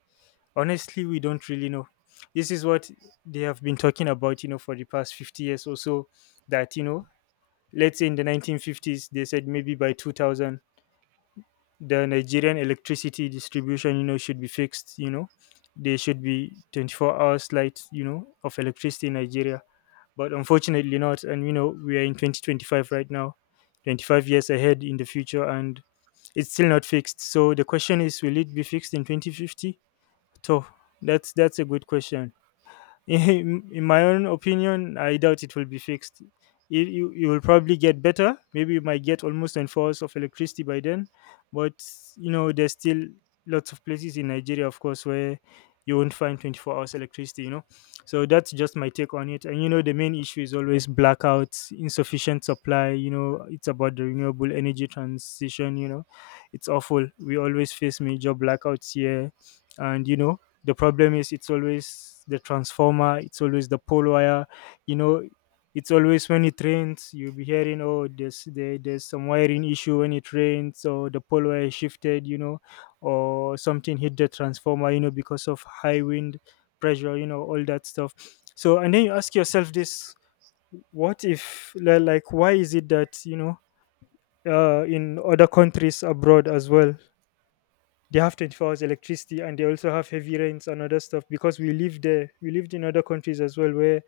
left: Honestly, we don't really know. This is what they have been talking about, you know for the past fifty years or so. That you know let's say in the nineteen fifties, they said maybe by two thousand the Nigerian electricity distribution, you know should be fixed, you know there should be twenty-four hours light, you know of electricity in Nigeria. But unfortunately not, and you know we are in twenty twenty-five right now, twenty-five years ahead in the future, and it's still not fixed. So the question is, will it be fixed in twenty fifty? So that's that's a good question. [laughs] in, in my own opinion, I doubt it will be fixed. You, you, you will probably get better. Maybe you might get almost an hours of electricity by then. But, you know, there's still lots of places in Nigeria, of course, where you won't find twenty-four hours electricity, you know. So that's just my take on it. And, you know, the main issue is always blackouts, insufficient supply. You know, it's about the renewable energy transition, you know. It's awful. We always face major blackouts here. And, you know, the problem is it's always the transformer, it's always the pole wire you know it's always when it rains. You'll be hearing, oh, there's there, there's some wiring issue when it rains, or the pole wire shifted you know or something hit the transformer you know because of high wind pressure you know all that stuff. So and then you ask yourself this, what if li- like, why is it that, you know uh, in other countries abroad as well, they have twenty-four hours electricity, and they also have heavy rains and other stuff? Because we live there, we lived in other countries as well, where,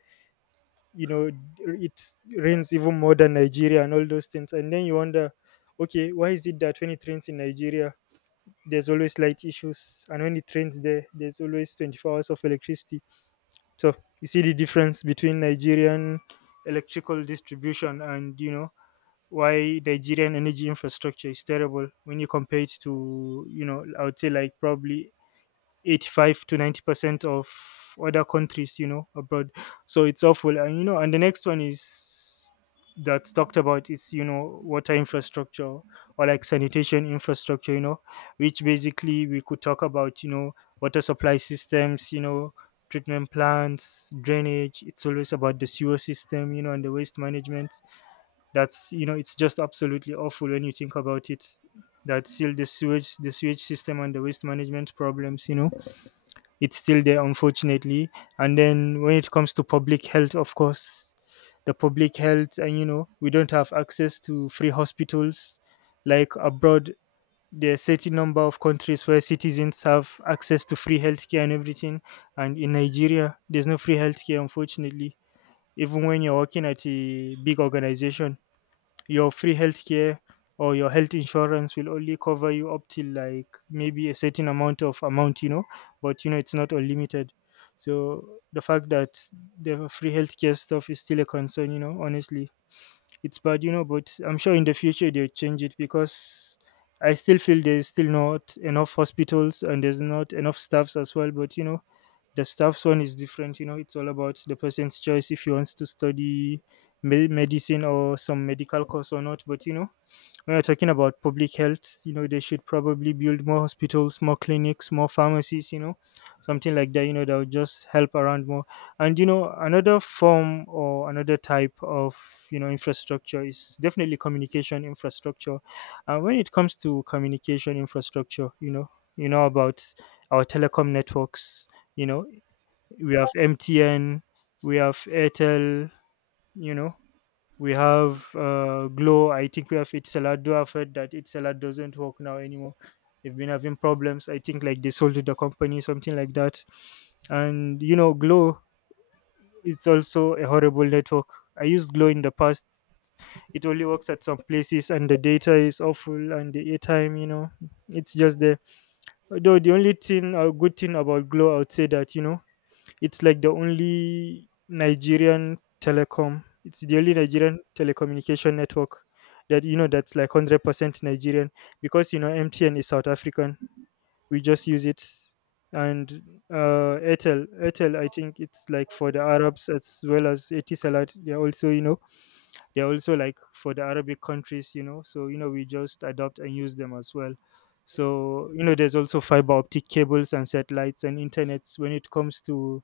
left: you know it rains even more than Nigeria and all those things. And then you wonder, okay, why is it that when it rains in Nigeria, there's always light issues, and when it rains there there's always twenty-four hours of electricity? So you see the difference between Nigerian electrical distribution, and you know why Nigerian energy infrastructure is terrible when you compare it to, you know, I would say like probably eighty-five to ninety percent of other countries you know abroad. So it's awful. And you know and the next one is that's talked about is, you know water infrastructure, or like sanitation infrastructure you know which basically we could talk about, you know water supply systems you know treatment plants, drainage. It's always about the sewer system you know and the waste management. That's you know it's just absolutely awful when you think about it, that still the sewage, the sewage system and the waste management problems you know it's still there, unfortunately. And then when it comes to public health, of course, the public health, and you know we don't have access to free hospitals like abroad. There are certain number of countries where citizens have access to free healthcare and everything, and in Nigeria there's no free healthcare, unfortunately. Even when you're working at a big organization, your free healthcare or your health insurance will only cover you up till like maybe a certain amount of amount, you know but you know it's not unlimited. So the fact that the free healthcare stuff is still a concern, you know honestly, it's bad, you know but I'm sure in the future they'll change it, because I still feel there's still not enough hospitals and there's not enough staffs as well. But you know the staff's one is different. You know it's all about the person's choice if he wants to study me- medicine or some medical course or not. But you know when you're talking about public health, you know they should probably build more hospitals, more clinics, more pharmacies you know something like that you know that would just help around more. And you know another form or another type of, you know infrastructure is definitely communication infrastructure. And when it comes to communication infrastructure, you know you know about our telecom networks. you know we have MTN, we have Airtel, you know we have uh, glow I think we have itselad though I've heard that itselad doesn't work now anymore. They've been having problems. I think like they sold to the company, something like that. And you know glow is also a horrible network. I used glow in the past. It only works at some places, and the data is awful, and the airtime, you know it's just there. Though the only thing, a good thing about glow I would say, that you know it's like the only Nigerian telecom. It's the only Nigerian telecommunication network that, you know that's like hundred percent Nigerian, because you know M T N is South African. We just use it. And uh, Airtel, Airtel, I think it's like for the Arabs, as well as Etisalat. They're also, you know they're also like for the Arabic countries, you know. So you know we just adopt and use them as well. So you know there's also fiber optic cables and satellites and internets when it comes to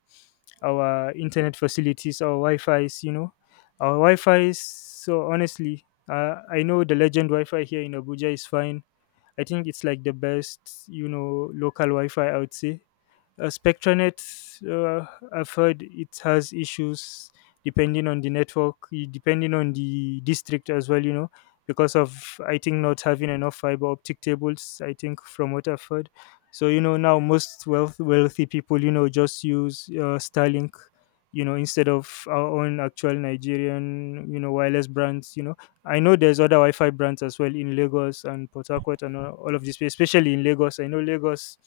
left: our internet facilities, our Wi-Fi's, you know, our Wi-Fi's. So honestly, uh, I know the Legend Wi-Fi here in Abuja is fine. I think it's like the best, you know, local Wi-Fi. I would say uh, Spectranet, uh, I've heard it has issues depending on the network, y- depending on the district as well, you know, because of, I think, not having enough fiber optic cables, I think, from what I've heard. So, you know, now most wealth, wealthy people, you know, just use uh, Starlink, you know, instead of our own actual Nigerian, you know, wireless brands, you know I know there's other Wi-Fi brands as well in Lagos and Port Harcourt and all all of this, place, especially in Lagos. I know Lagos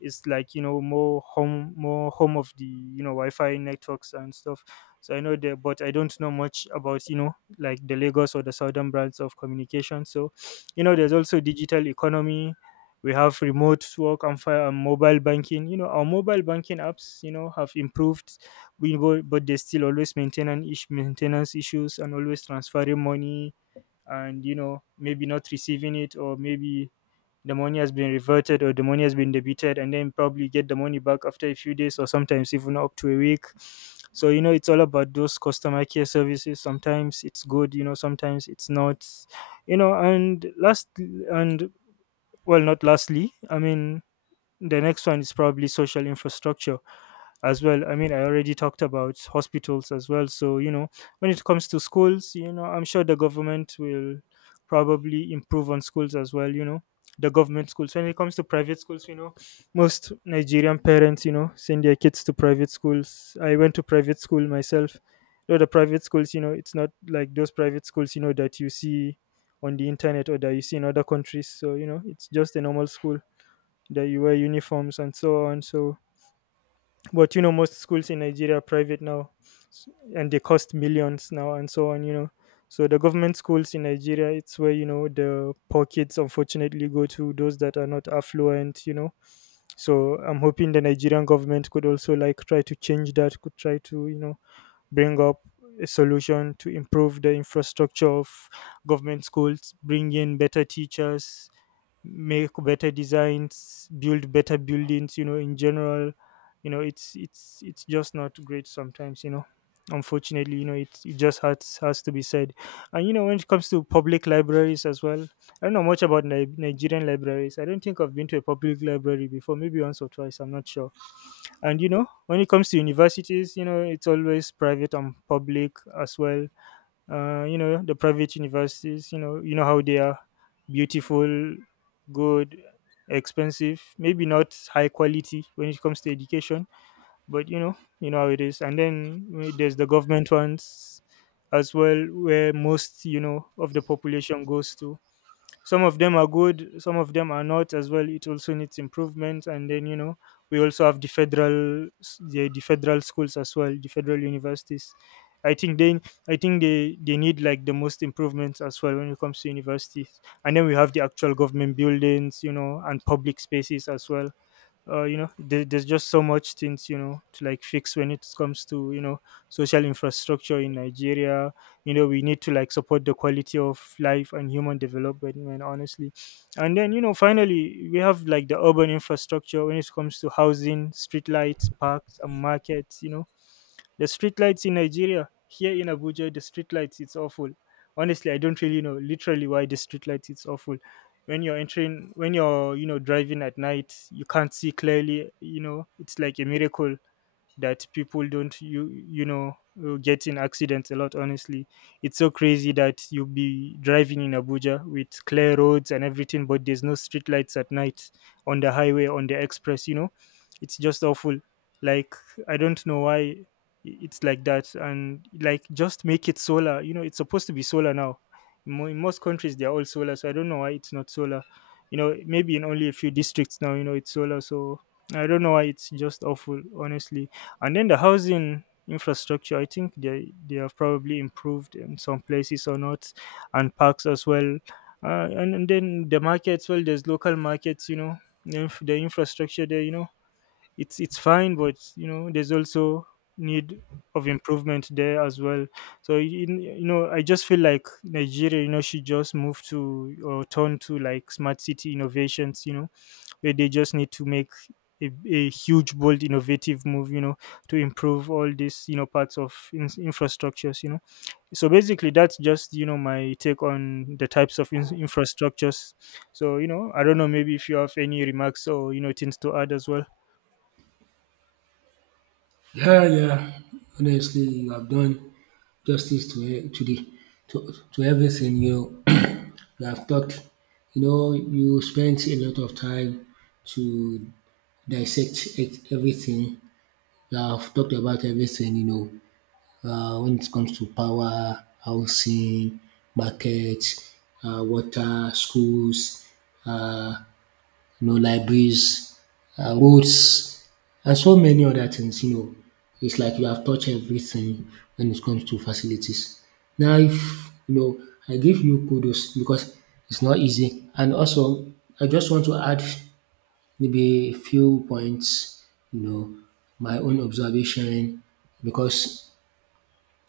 left: is like you know more home, more home of the you know Wi-Fi networks and stuff. So I know there, but I don't know much about, you know like the Lagos or the southern brands of communication. So you know, there's also digital economy. We have remote work, and, fi- and mobile banking. You know, our mobile banking apps, you know, have improved we go, but they still always maintain an issue, maintenance issues, and always transferring money, and you know maybe not receiving it, or maybe the money has been reverted, or the money has been debited, and then probably get the money back after a few days, or sometimes even up to a week. So you know it's all about those customer care services. Sometimes it's good, you know sometimes it's not. You know and last, and well, not lastly, I mean, the next one is probably social infrastructure as well. I mean, I already talked about hospitals as well. So, you know, when it comes to schools, you know, I'm sure the government will probably improve on schools as well, you know, the government schools. When it comes to private schools, you know, most Nigerian parents, you know, send their kids to private schools. I went to private school myself. Though the private schools, you know, it's not like those private schools, you know, that you see on the internet or that you see in other countries. So, you know, it's just a normal school that you wear uniforms and so on. So, but you know, most schools in Nigeria are private now, s- and they cost millions now and so on. You know, so the government schools in Nigeria, it's where you know the poor kids unfortunately go to, those that are not affluent. You know, so I'm hoping the Nigerian government could also like try to change that, could try to you know bring up a solution to improve the infrastructure of government schools, bring in better teachers, make better designs, build better buildings, you know, in general, you know, it's it's it's just not great sometimes, you know. Unfortunately, you know, it, it just has has to be said. And you know, when it comes to public libraries as well, I don't know much about Ni- Nigerian libraries. I don't think I've been to a public library before, maybe once or twice. I'm not sure. And you know, when it comes to universities, you know, it's always private and public as well. Uh, you know, the private universities, you know, you know how they are beautiful, good, expensive, maybe not high quality when it comes to education, but you know, you know how it is. And then uh, there's the government ones as well, where most, you know, of the population goes to. Some of them are good, some of them are not as well. It also needs improvement. And then, you know, we also have the federal s- the, the federal schools as well, the federal universities. I think they i think they they need like the most improvements as well when it comes to universities. And then we have the actual government buildings, you know, and public spaces as well. Uh, you know, there, there's just so much things, you know, to like fix when it comes to, you know, social infrastructure in Nigeria. You know, we need to like support the quality of life and human development, man, honestly. And then, you know, finally we have like the urban infrastructure when it comes to housing, streetlights, parks and markets, you know. The streetlights in Nigeria, here in Abuja, the streetlights, it's awful. Honestly, I don't really know literally why the streetlights it's awful. When you're entering, when you're, you know, driving at night, you can't see clearly, you know. It's like a miracle that people don't you you know uh, get in accidents a lot, honestly. It's so crazy that you'll be driving in Abuja with clear roads and everything, but there's no street lights at night on the highway, on the express, you know. It's just awful. Like, I don't know why i- it's like that. And like, just make it solar, you know, it's supposed to be solar now. In, mo- in most countries they're all solar, so I don't know why it's not solar. You know, maybe in only a few districts now, you know, it's solar. So I don't know why, it's just awful honestly. And then the housing infrastructure, I think they, they have probably improved in some places or not, and parks as well. Uh, and, and then the markets, well, there's local markets, you know, the inf- the infrastructure there, you know, it's it's fine, but you know, there's also need of improvement there as well. So you, you know, I just feel like Nigeria, you know, should just move to or turn to like smart city innovations, you know, where they just need to make a, a huge bold innovative move, you know, to improve all these, you know, parts of in- infrastructures, you know. So basically that's just, you know, my take on the types of in- infrastructures. So you know, I don't know, maybe if you have any remarks or, you know, things to add as well.
right: Yeah, yeah. Honestly, you have done justice to e- to the to, to everything you [clears throat] you have talked. You know, you spent a lot of time to dissect it, everything. You have talked about everything. You know, uh, when it comes to power, housing, market, uh, water, schools. Uh, you know, libraries, uh, roads, and so many other things. You know, it's like you have touched everything when it comes to facilities. Now, if you know, I give you kudos because it's not easy. And also, I just want to add maybe a few points, you know, my own observation because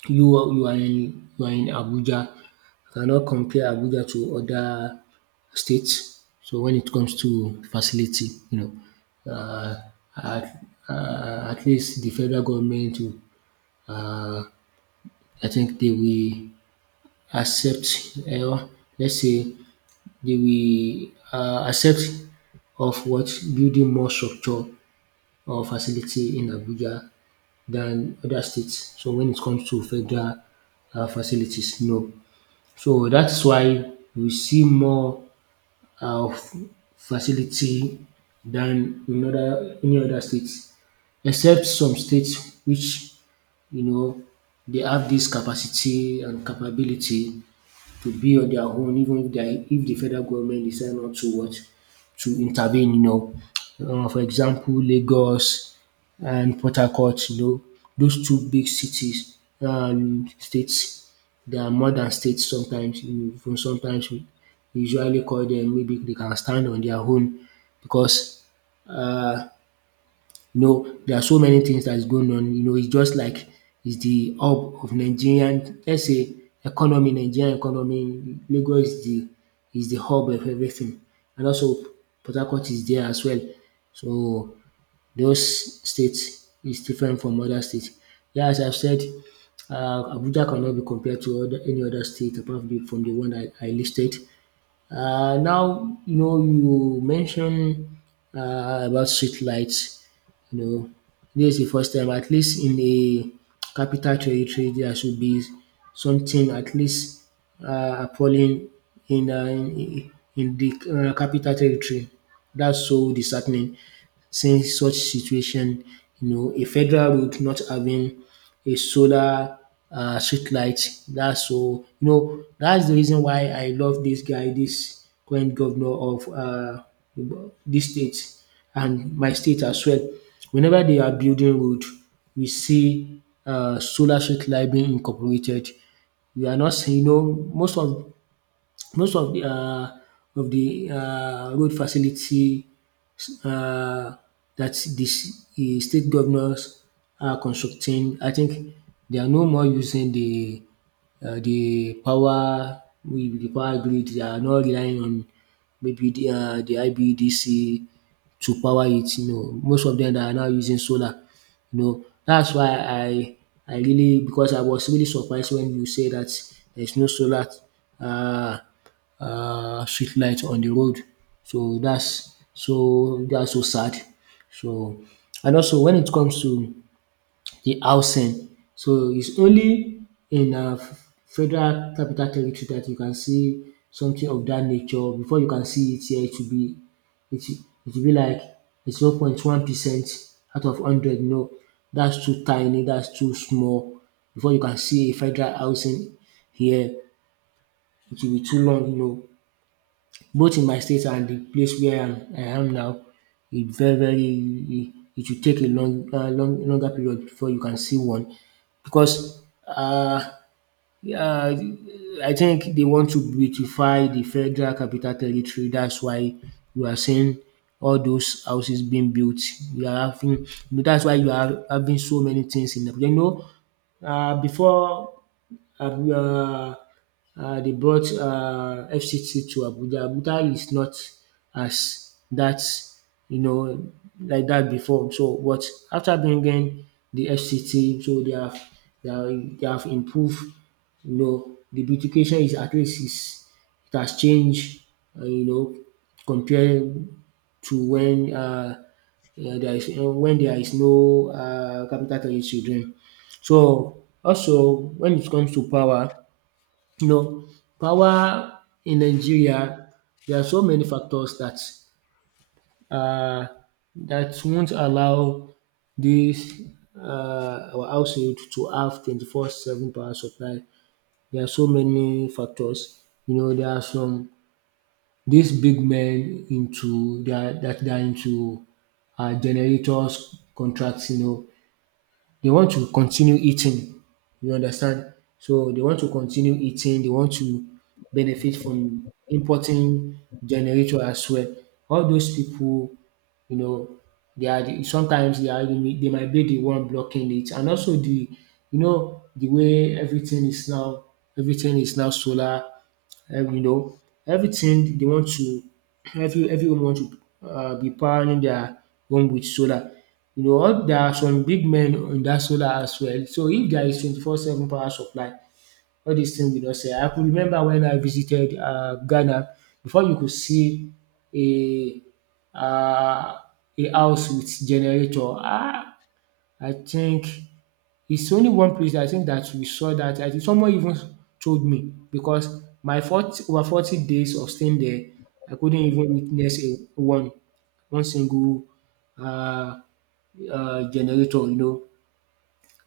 right: you are you are in you are in Abuja. You cannot compare Abuja to other states. So when it comes to facility, you know, uh, at, uh, at least the federal government will, uh, I think they will accept, uh, let's say, they will uh, accept of what building more structure or facility in Abuja than other states. So when it comes to federal uh, facilities, no. So that's why we see more uh, of facility than in other any other states, except some states which you know they have this capacity and capability to be on their own even if their if the federal government decide not to what to intervene, you know. um For example, Lagos and Port Harcourt, you know, those two big cities, um states, they are more than states sometimes. You know, sometimes we usually call dem maybe they can stand on their own because um you know, there are so many things that is going on. You know, it's just like it's the hub of Nigerian, let's say, economy, Nigerian economy. Lagos is the is the hub of everything, and also Port Harcourt is there as well. So those states is different from other states. Yeah, as I've said, uh, Abuja cannot be compared to other, any other state apart from the, from the one I, I listed. Uh, now, you know, you mentioned uh, about street lights. You know, this is the first time, at least in the capital territory, there should be something at least uh, appalling in, uh, in in the uh, capital territory. That's so disheartening since such situation, you know, a federal road not having a solar um street light dats so you know that's the reason why I love this guy, this current governor of um dis state and my state as well. Whenever they are building road we see um solar street light being incorporated. We are not seeing, you know, most of most of the um of the um road facility um that the s- the state governors are constructing. I think they are no more using the um the power with the power grid. They are not relying on maybe the um the I B D C to power it. You know, most of them are now using solar. You know, that's why I I really because I was really surprised when you say that there's no solar um uh, street light on the road. So that's so that's so sad. So and also when it comes to the housing, so it's only in uh, federal capital territory that you can see something of that nature. Before you can see it here, it will be it it will be like zero point one percent out of hundred. No, that's too tiny. That's too small. Before you can see a federal housing here, it will be too long. You know, both in my state and the place where I'm, I am now, it very very it will take a long, uh, long longer period before you can see one because uh, uh, I think they want to beautify the federal capital territory. That's why you are seeing all those houses being built. You are having that's why you are having so many things in Abuja. You know, uh, before um um they brought um F C T to Abuja. Abuja is not as that, you know, like that before. So but after bringing the F C T, so they have they have they have improved, you know. The beautification is at least is it has changed, um you know, compared to when um there is uh, when there is no um capital territory then. So also when it comes to power, you know, power in Nigeria, there are so many factors that uh, that won't allow this uh, our household to have twenty four seven power supply. There are so many factors. You know, there are some these big men into that that they are into uh, generators contracts. You know, they want to continue eating, you understand. So they want to continue eating, they want to benefit from importing generator as well. All those people, you know, they are the, sometimes they are the, they might be the one blocking it, and also the, you know, the way everything is now, everything is now solar, um you know, everything they want to every everyone want to uh be powering their home with solar. You know all there are some big men on that solar as well. So if there is twenty four seven power supply all dis thing will not sell. I could remember when I visited uh Ghana, before you could see a uh a house with generator. Ah, I think it's only one place I think that we saw that. I think someone even told me because my forty over forty days of staying there, I couldn't even witness a one one single uh, uh, generator, you know.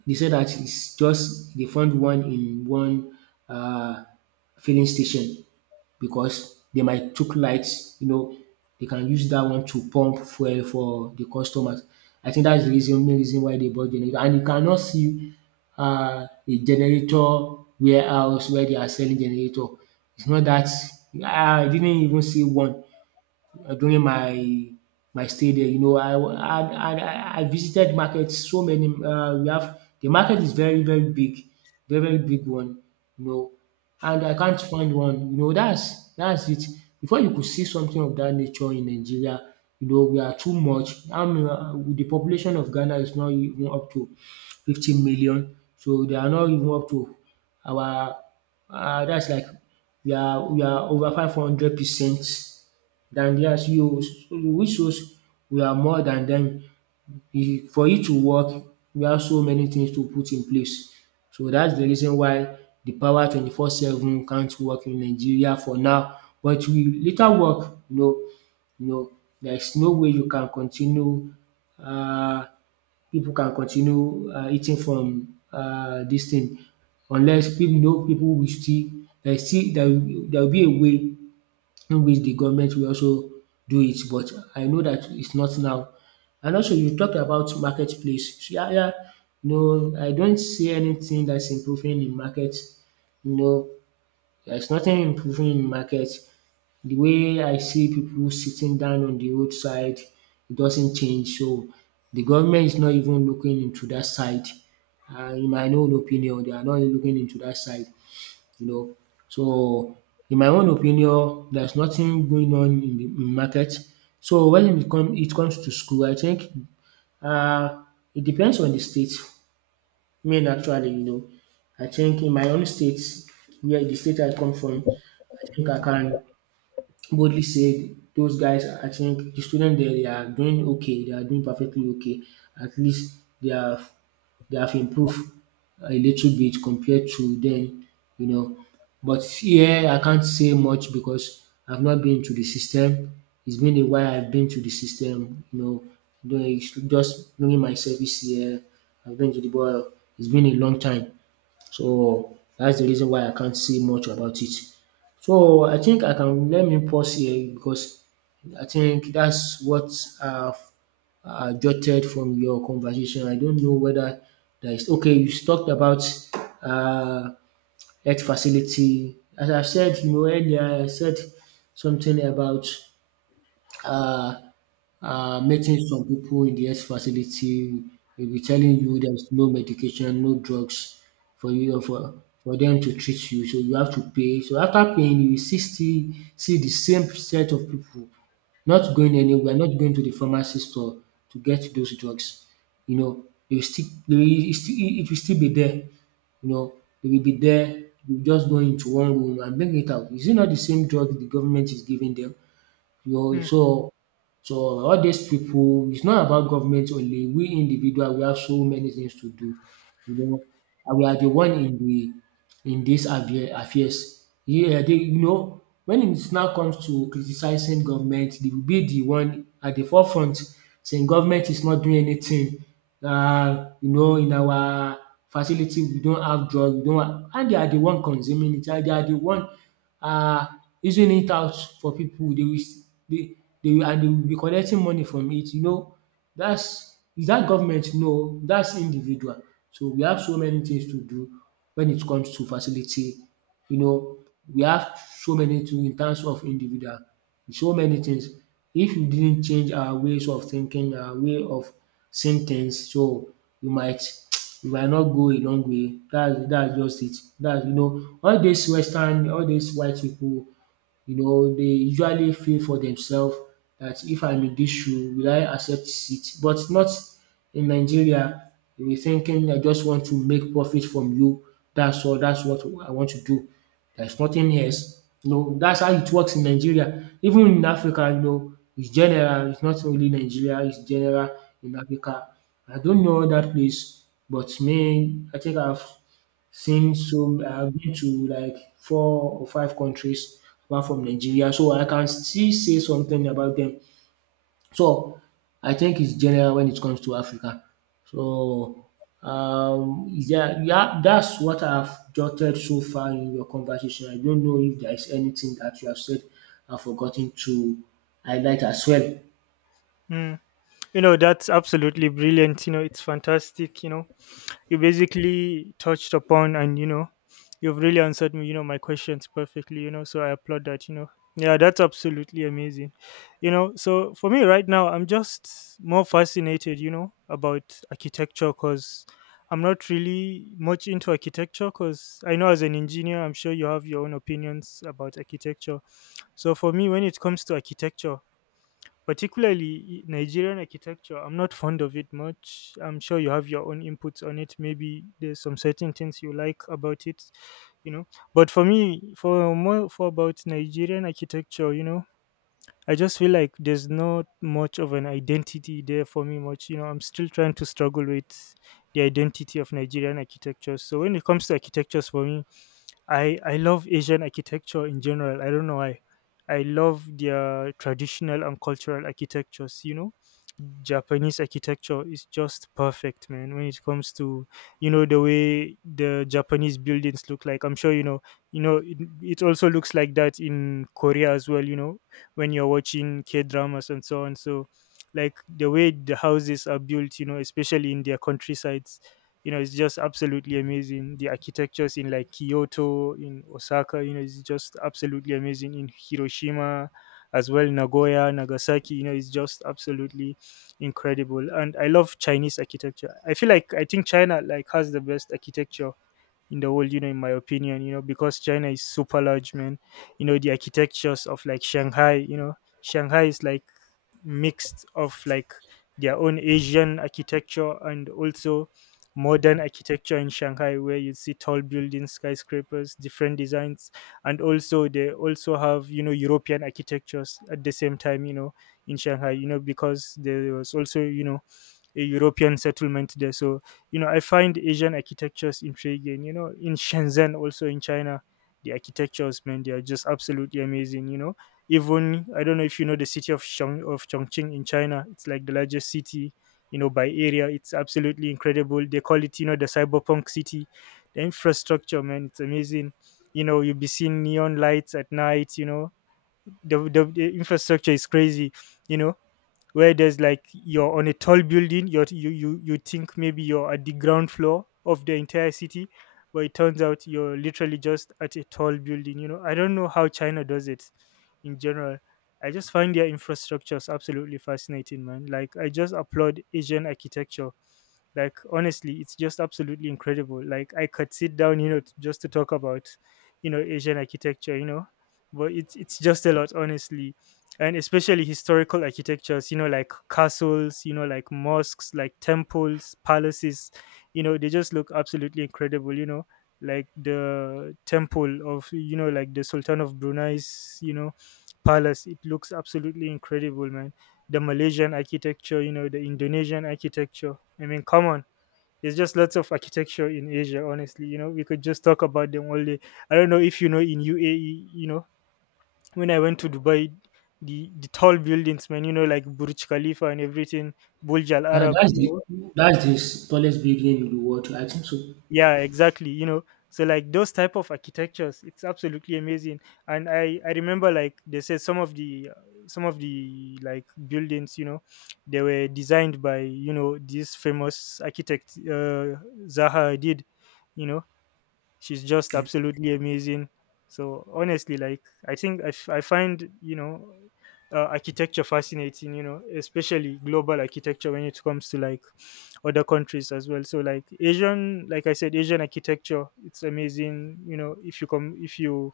right: They said that it's just they found one in one uh, filling station because they might took lights, you know, they can use that one to pump fuel for the customers. I think that's the reason main reason why they bought generator. And you cannot see um a generator warehouse where they are selling generator. It's not that, ah, I didn't even see one uh, during my my stay there. You know, I I I I visited markets so many. um We have the market is very very big, very very big one. You know, and I can't find one. You know, that's that's it. Before you could see something of that nature in Nigeria, you know, we are too much. I mean, uh, the population of Ghana is not even up to fifty million, so they are not even up to our. Uh, that's like we are we are over five hundred percent than theirs. You which shows we are more than dem. For it to work we have so many things to put in place. So that's the reason why the power twenty four seven can't work in Nigeria for now but we later work, you know, you know, there's no way you can continue. Uh, People can continue um eating from uh this thing unless people know people will still there still there will there will be a way in which the government will also do it, but I know that it's not now. And also you talked about marketplace. So, yeah, yeah, you know, I don't see anything that's improving in market. You know, there's nothing improving in market. The way I see people sitting down on the roadside, it doesn't change. So the government is not even looking into that side. Uh, in my own opinion, they are not looking into that side, you know. So in my own opinion, there's nothing going on in the in market. So when it come it comes to school, I think um it depends on the state. Me actually, you know, I think in my own state where the state I come from, I think I can boldly say those guys, I think the students there, they are doing okay. They are doing perfectly okay. At least they are they have improved a little bit compared to then, you know. But here I can't say much because I've not been to the system. It's been a while I've been to the system, you know, doing just doing my service here. I've been to the ball. It's been a long time. So that's the reason why I can't say much about it. So I think I can let me pause here because I think that's what I've uh, jotted from your conversation. I don't know whether there is okay. You talked about uh, health facility. As I said, you know, earlier, I said something about uh, uh, meeting some people in the health facility will be telling you there's no medication, no drugs for you for for them to treat you. So you have to pay. So after paying, you will see still see the same set of people not going anywhere, not going to the pharmacy store to get those drugs. You know, they will still, they will, it, still- it will still be there. You know, they will be there. You just go into one room and bring it out. Is it not the same drug the government is giving them? You
left: Mm,
right: so so all these people. It's not about government only. We individual we have so many things to do. You know, and we are the one in the in these affair affairs. Yeah, they you know when it now comes to criticizing government, they will be the one at the forefront saying government is not doing anything. Um you know in our facility we don't have drug, we don't have, and they are the one consuming it, and they are the one um using it out for people. They will s- they they will and they will be collecting money from it. You know, that's, is that government? No, that's individual. So we have so many things to do when it comes to facility. You know, we have so many, to in terms of individual, so many things. If we didn't change our ways of thinking, our way of seeing things, so we might [tsk] we might not go a long way. That's that's just it. That's, you know, all these Western, all these white people, you know, they usually feel for themselves, that if I'm in this shoe, will I accept it? But not in Nigeria. We're thinking, I just want to make profit from you. That's all. That's what I want to do. There's nothing else. You know, that's how it works in Nigeria. Even in Africa, you know, it's general. It's not only Nigeria. It's general in Africa. I don't know that place, but me, I think I've since so I've been to like four or five countries apart from Nigeria, so I can still say something about them. So I think it's general when it comes to Africa. So um yeah, yeah, that's what I've jotted so far in your conversation. I don't know if there is anything that you have said I've forgotten to highlight as well.
left: mm. You know, that's absolutely brilliant, you know, it's fantastic, you know. You basically touched upon, and you know, you've really answered me, you know, my questions perfectly, you know, so I applaud that, you know. Yeah, that's absolutely amazing. You know, so for me right now, I'm just more fascinated, you know, about architecture. Because I'm not really much into architecture, because I know as an engineer, I'm sure you have your own opinions about architecture. So for me, when it comes to architecture, particularly Nigerian architecture, I'm not fond of it much. I'm sure you have your own inputs on it. Maybe there's some certain things you like about it, you know. But for me, for more for about Nigerian architecture, you know, I just feel like there's not much of an identity there for me much. You know, I'm still trying to struggle with the identity of Nigerian architecture. So when it comes to architectures for me, I I love Asian architecture in general. I don't know why. I love their traditional and cultural architectures. You know, Japanese architecture is just perfect, man. When it comes to, you know, the way the Japanese buildings look like. I'm sure you know. You know, it, it also looks like that in Korea as well. You know, when you're watching K dramas and so on. So, like the way the houses are built, you know, especially in their countryside, you know, it's just absolutely amazing, the architectures in like Kyoto, in Osaka, you know, it's just absolutely amazing in Hiroshima as well, Nagoya, Nagasaki, you know, it's just absolutely incredible. And I love Chinese architecture, I feel like, I think China like has the best architecture in the world, you know, in my opinion. You know, because China is super large, man. You know, the architectures of like Shanghai, you know, Shanghai is like mixed of like their own Asian architecture and also modern architecture. In Shanghai, where you see tall buildings, skyscrapers, different designs, and also they also have, you know, European architectures at the same time, you know, in Shanghai, you know, because there was also, you know, a European settlement there. So, you know, I find Asian architectures intriguing. You know, in Shenzhen, also in China, the architectures, man, they are just absolutely amazing. You know, even, I don't know if you know the city of Chong, of Chongqing in China. It's like the largest city, you know, by area. It's absolutely incredible. They call it, you know, the cyberpunk city. The infrastructure, man, it's amazing. You know, you'll be seeing neon lights at night. You know, the the, the infrastructure is crazy. You know, where there's like, you're on a tall building, you're, you you you think maybe you're at the ground floor of the entire city, but it turns out you're literally just at a tall building. You know, I don't know how China does it. In general, I just find their infrastructures absolutely fascinating, man. Like, I just applaud Asian architecture, like, honestly, it's just absolutely incredible. Like, I could sit down, you know, t- just to talk about, you know, Asian architecture, you know, but it's it's just a lot honestly. And especially historical architectures, you know, like castles, you know, like mosques, like temples, palaces, you know, they just look absolutely incredible, you know. Like the temple of, you know, like the Sultan of Brunei's, you know, palace, it looks absolutely incredible, man. The Malaysian architecture, you know, the Indonesian architecture, I mean, come on, there's just lots of architecture in Asia honestly. You know, we could just talk about them all day. I don't know if you know, in UAE, you know, when I went to Dubai, the, the tall buildings, man, you know, like Burj Khalifa and everything, Burj Al
right: Uh,
left: Arab,
right: that's
left: you
right: the
left: know.
right: that's the tallest building in the world, I think so.
left: Yeah, exactly, you know. So like those type of architectures, it's absolutely amazing. And I I remember, like, they said some of the uh, some of the like buildings, you know, they were designed by, you know, this famous architect, uh, Zaha Hadid, you know. She's just absolutely amazing. So honestly, like, I think i, f- I find, you know, uh, architecture fascinating, you know, especially global architecture when it comes to like other countries as well. So like Asian, like I said, Asian architecture, it's amazing. You know, if you come, if you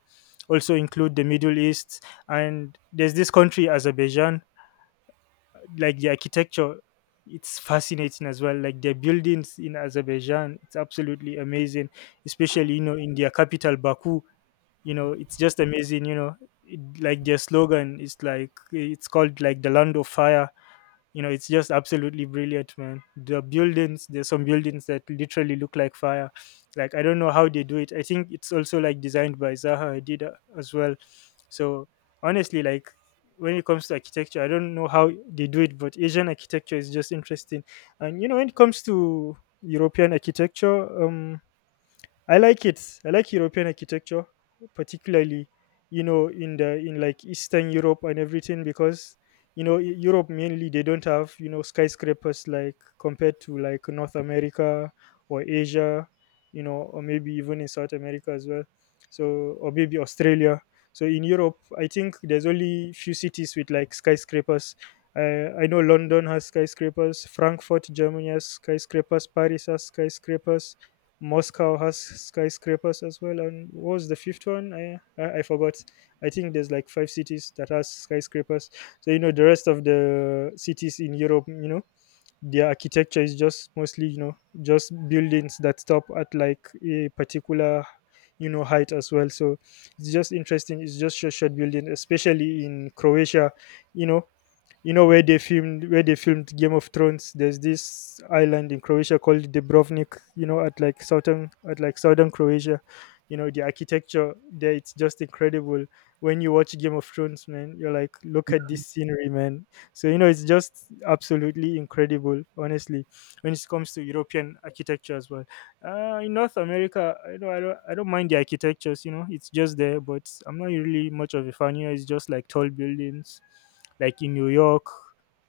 left: also include the Middle East, and there's this country Azerbaijan, like the architecture, it's fascinating as well. Like their buildings in Azerbaijan, it's absolutely amazing, especially, you know, in their capital Baku, you know, it's just amazing, you know. It, like their slogan is like, it's called like the Land of Fire, you know, it's just absolutely brilliant, man. The buildings, there's some buildings that literally look like fire. Like, I don't know how they do it. I think it's also like designed by Zaha Hadid, uh, as well. So honestly, like, when it comes to architecture, I don't know how they do it, but Asian architecture is just interesting. And you know, when it comes to European architecture, um I like it. I like European architecture, particularly, you know, in the in like Eastern Europe and everything, because, you know, Eu- Europe mainly they don't have, you know, skyscrapers like compared to like North America or Asia, you know, or maybe even in South America as well. So, or maybe Australia. So in Europe, I think there's only few cities with like skyscrapers. Uh, I know London has skyscrapers, Frankfurt, Germany has skyscrapers, Paris has skyscrapers, Moscow has skyscrapers as well. And what was the fifth one? I, I I forgot. I think there's like five cities that has skyscrapers. So you know the rest of the cities in Europe, you know, their architecture is just mostly, you know, just buildings that stop at like a particular, you know, height as well. So it's just interesting. It's just short, short building, especially in Croatia. You know, you know where they filmed, where they filmed Game of Thrones. There's this island in Croatia called Dubrovnik. You know, at like southern, at like southern Croatia. You know, the architecture there, it's just incredible. When you watch Game of Thrones, man, you're like, look at this scenery, man. So you know, it's just absolutely incredible, honestly, when it comes to European architecture as well. Uh, in North America, I don't, I don't, I don't mind the architectures. You know, it's just there, but I'm not really much of a fan. You know, it's just like tall buildings, like in New York,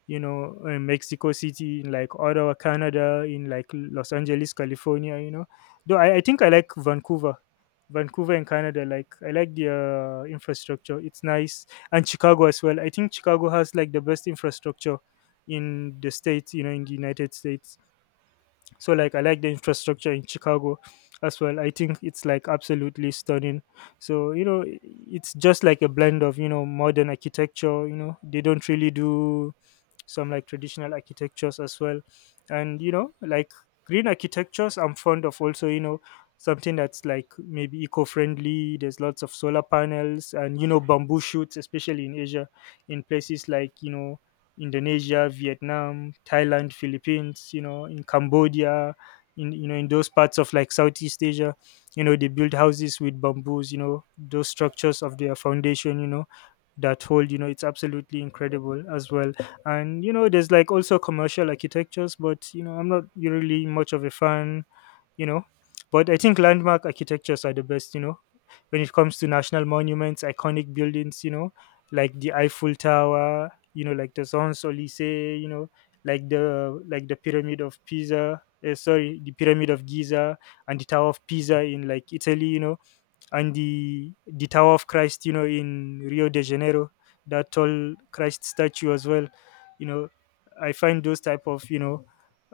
left: you know, in Mexico City, in like Ottawa, Canada, in like Los Angeles, California. You know, though I, I think I like Vancouver, Vancouver in Canada. Like I like the uh, infrastructure. It's nice, and Chicago as well. I think Chicago has like the best infrastructure in the states. You know, in the United States. So like I like the infrastructure in Chicago as well. I think it's like absolutely stunning. So you know, i- it's just like a blend of, you know, modern architecture. You know, they don't really do some like traditional architectures as well. And you know, like green architectures, I'm fond of also, you know, something that's like maybe eco-friendly. There's lots of solar panels and, you know, bamboo shoots, especially in Asia, in places like, you know, Indonesia, Vietnam, Thailand, Philippines, you know, in Cambodia, in, you know, in those parts of like Southeast Asia, you know, they build houses with bamboos, you know, those structures of their foundation, you know, that hold, you know, it's absolutely incredible as well. And you know, there's like also commercial architectures, but, you know, I'm not really much of a fan, you know. But I think landmark architectures are the best, you know, when it comes to national monuments, iconic buildings, you know, like the Eiffel Tower, you know, like the Champs Elysees, you know, like the, like the pyramid of Pisa, uh, sorry, the pyramid of Giza, and the Tower of Pisa in like Italy, you know, and the the Tower of Christ, you know, in Rio de Janeiro, that tall Christ statue as well. You know, I find those type of, you know,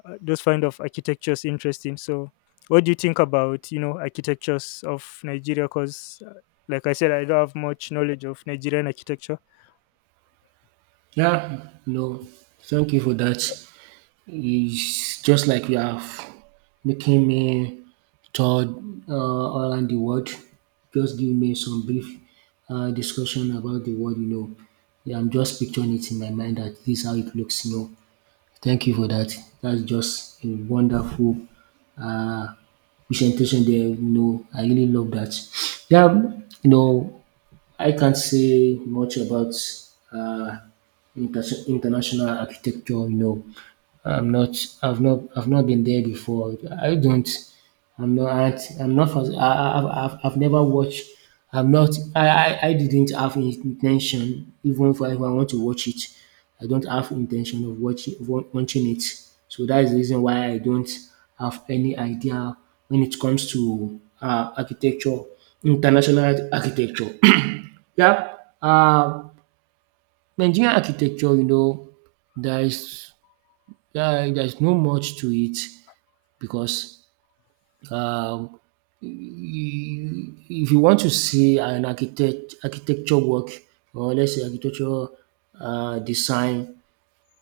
left: uh, those kind of architectures interesting. So, what do you think about, you know, architectures of Nigeria? Because, like I said, I don't have much knowledge of Nigerian architecture.
right: Yeah, no. Thank you for that. It's just like you have making me toured uh, around the world. Just give me some brief uh, discussion about the world, you know. Yeah, I'm just picturing it in my mind that this is how it looks, you know. Thank you for that. That's just a wonderful uh, presentation there, you know. I really love that. Yeah, you know, I can't say much about uh, inter- international architecture. No, I'm not. I've not. I've not been there before. I don't. I'm not. Aren't- I'm not. Fas- I, I, I've, I've I've never watched. I'm not. I, I. I didn't have intention. Even if I, if I want to watch it, I don't have intention of watching wa- watching it. So that is the reason why I don't have any idea when it comes to uh, architecture, international architecture. Yeah, um, Nigerian architecture, you know, there is there there is no much to it because, um, if you want to see an architect architecture work, or let's say architectural uh, design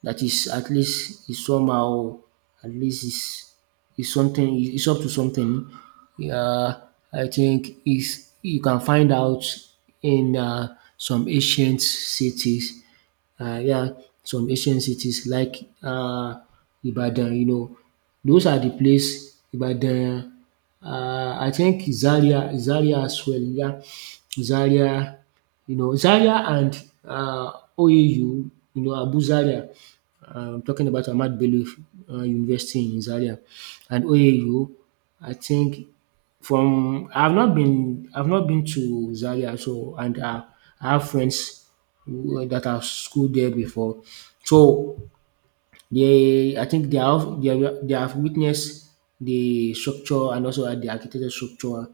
right: that is at least is somehow, at least is is something, is up to something. Yeah, I think is you can find out in uh, some ancient cities, uh, yeah, some ancient cities like uh, Ibadan, you know, those are the place, Ibadan. Uh, I think Zaria, Zaria as well, yeah, Zaria, you know, Zaria and uh, O A U, you know, Abu Zaria. Uh, I'm talking about Ahmad Bello uh, University in Zaria and O A U. I think from I've not been I've not been to Zaria, so, and uh, I have friends that have schooled there before. So they, I think they have they have, they have witnessed the structure and also the architecture structure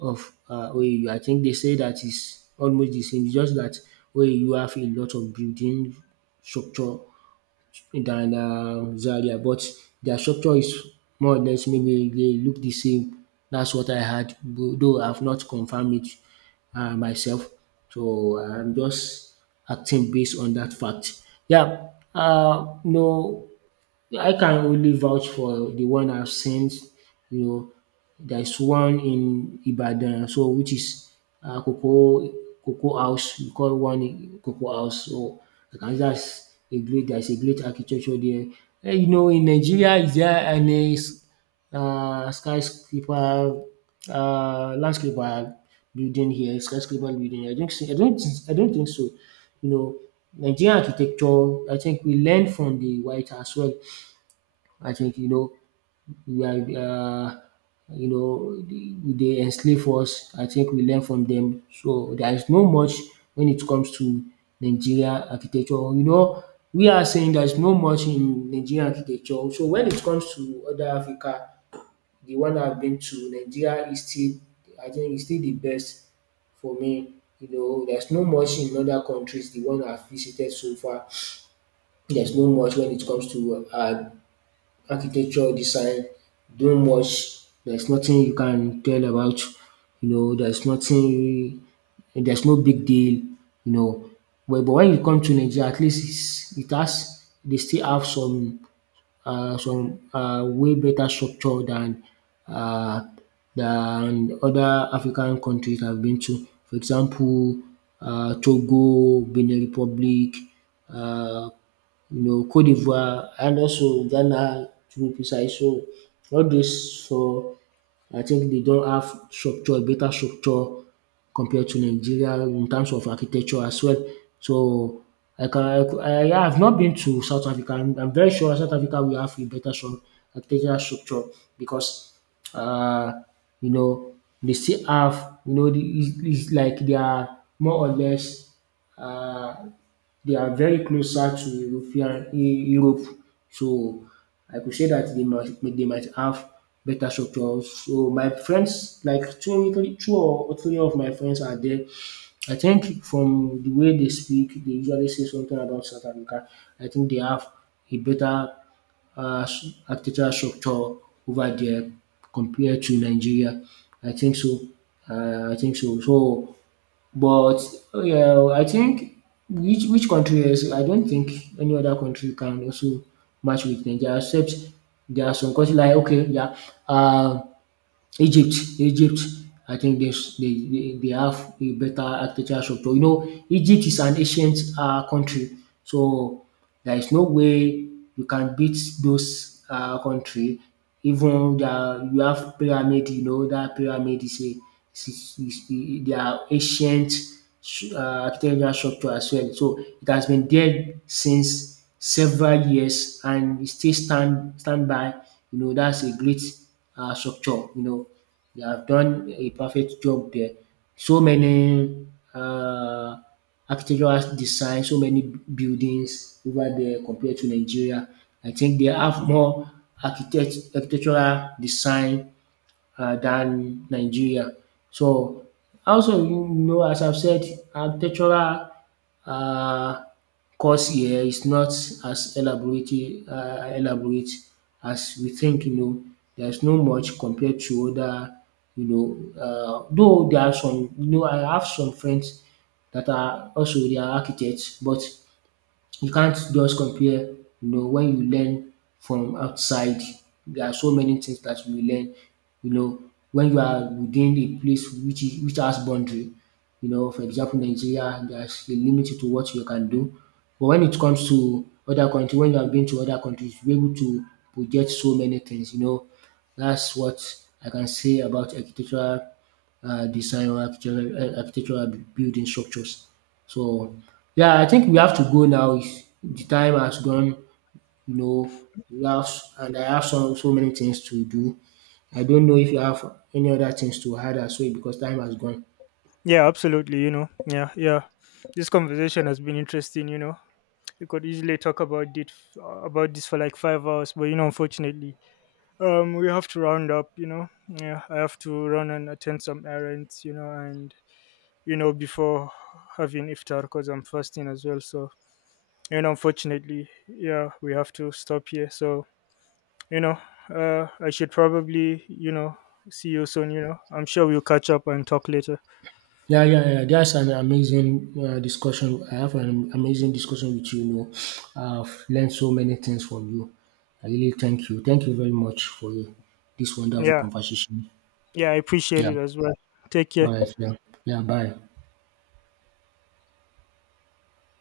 right: of uh, O A U. I think they say that is almost the same. It's just that O A U have a lot of building structure than um Zaria, but their structure is more or less, maybe they look the same. That's what I heard, though I've not confirmed it um myself. So I'm just acting based on that fact. Yeah, um no, I can only vouch for the one I've seen. You know, there's one in Ibadan, so, which is uh, Cocoa Cocoa House. We call one in Cocoa House. So I can, that's a great. There's a great architecture there. Eh, you know, in Nigeria, is there any s- uh, skyscraper, uh, landscaper building here? Skyscraper building? I don't. see- I don't. I don't think so. You know, Nigerian architecture, I think we learn from the white as well. I think, you know, we are, uh, you know, the- they enslave us. I think we learn from them. So there is no much when it comes to Nigeria architecture. You know, we are saying there is no much in Nigerian architecture. So when it comes to other Africa, the one I've been to, Nigeria is still, I think is still the best for me. You know, there's no much in other countries. The one I've visited so far, there's no much when it comes to uh, architecture design doing much. There's nothing you can tell about, you know, there's nothing, there's no big deal, you know. But, but when you come to Nigeria, at least it's, it has, they still have some, uh, some uh, way better structure than uh, than other African countries I've been to. For example, uh, Togo, Benin Republic, uh, you know, Cote d'Ivoire, and also Ghana, to be precise. So all dis four, I think they don't have structure, better structure compared to Nigeria in terms of architecture as well. So I can I cou- I I have not been to South Africa. I'm I'm very sure South Africa will have a better stru architectural structure because, uh, you know, they still have, you know, the, it's it's like they are more or less, um they are very closer to European, E- Europe. So I could say that they might they might have better structures. So my friends, like two three two or three of my friends are there. I think from the way they speak, they usually say something about South Africa. I think they have a better uh, s- architectural structure over there compared to Nigeria. I think so. Uh, I think so. So, but, oh yeah, well, I think, which which country else? I don't think any other country can also match with Nigeria except there are some countries like, okay, yeah, um Egypt, Egypt. I think they s- they they they have a better architecture structure. You know, Egypt is an ancient um country, so there is no way you can beat those um country. Even their, you have pyramid, you know, that pyramid is a is is is is their ancient um architectural structure as well. So it has been there since several years, and e still stand stand by. You know, that's a great uh, structure, you know. They have done a perfect job there. So many uh, architectural design, so many buildings over there compared to Nigeria. I think they have more architect architectural design um than Nigeria. So also, you know, as I've said, architectural uh, course here is not as elaborate, uh, elaborate as we think, you know. There's no much compared to other, you know, uh, though there are some, you know, I have some friends that are also, they are architects, but you can't just compare, you know, when you learn from outside, there are so many things that you will learn, you know, when you are within a place which is, which has boundary, you know, for example, Nigeria, there's a limit to what you can do. But when it comes to other country, when you have been to other countries, you're able to project so many things, you know. That's what I can say about architectural uh, design, or architectural, uh, architectural building structures. So, yeah, I think we have to go now. It's- the time has gone, you know, we have, and I have so, so many things to do. I don't know if you have any other things to add as well, because time has gone.
left: Yeah, absolutely. You know, yeah, yeah. This conversation has been interesting. You know, we could easily talk about it about this for like five hours, but you know, unfortunately, um, we have to round up. You know, yeah, I have to run and attend some errands. You know, and you know, before having iftar, because I'm fasting as well. So you know, unfortunately, yeah, we have to stop here. So you know, uh, I should probably, you know, see you soon. You know, I'm sure we'll catch up and talk later.
right: Yeah, yeah, yeah. That's an amazing uh, discussion. I have an amazing discussion with you. You know, I've learned so many things from you. I really thank you. Thank you very much for this wonderful
left: Yeah.
right: conversation.
left: Yeah, I appreciate
right: Yeah.
left: it as well. Take care.
right: All right. Yeah. Yeah. Bye.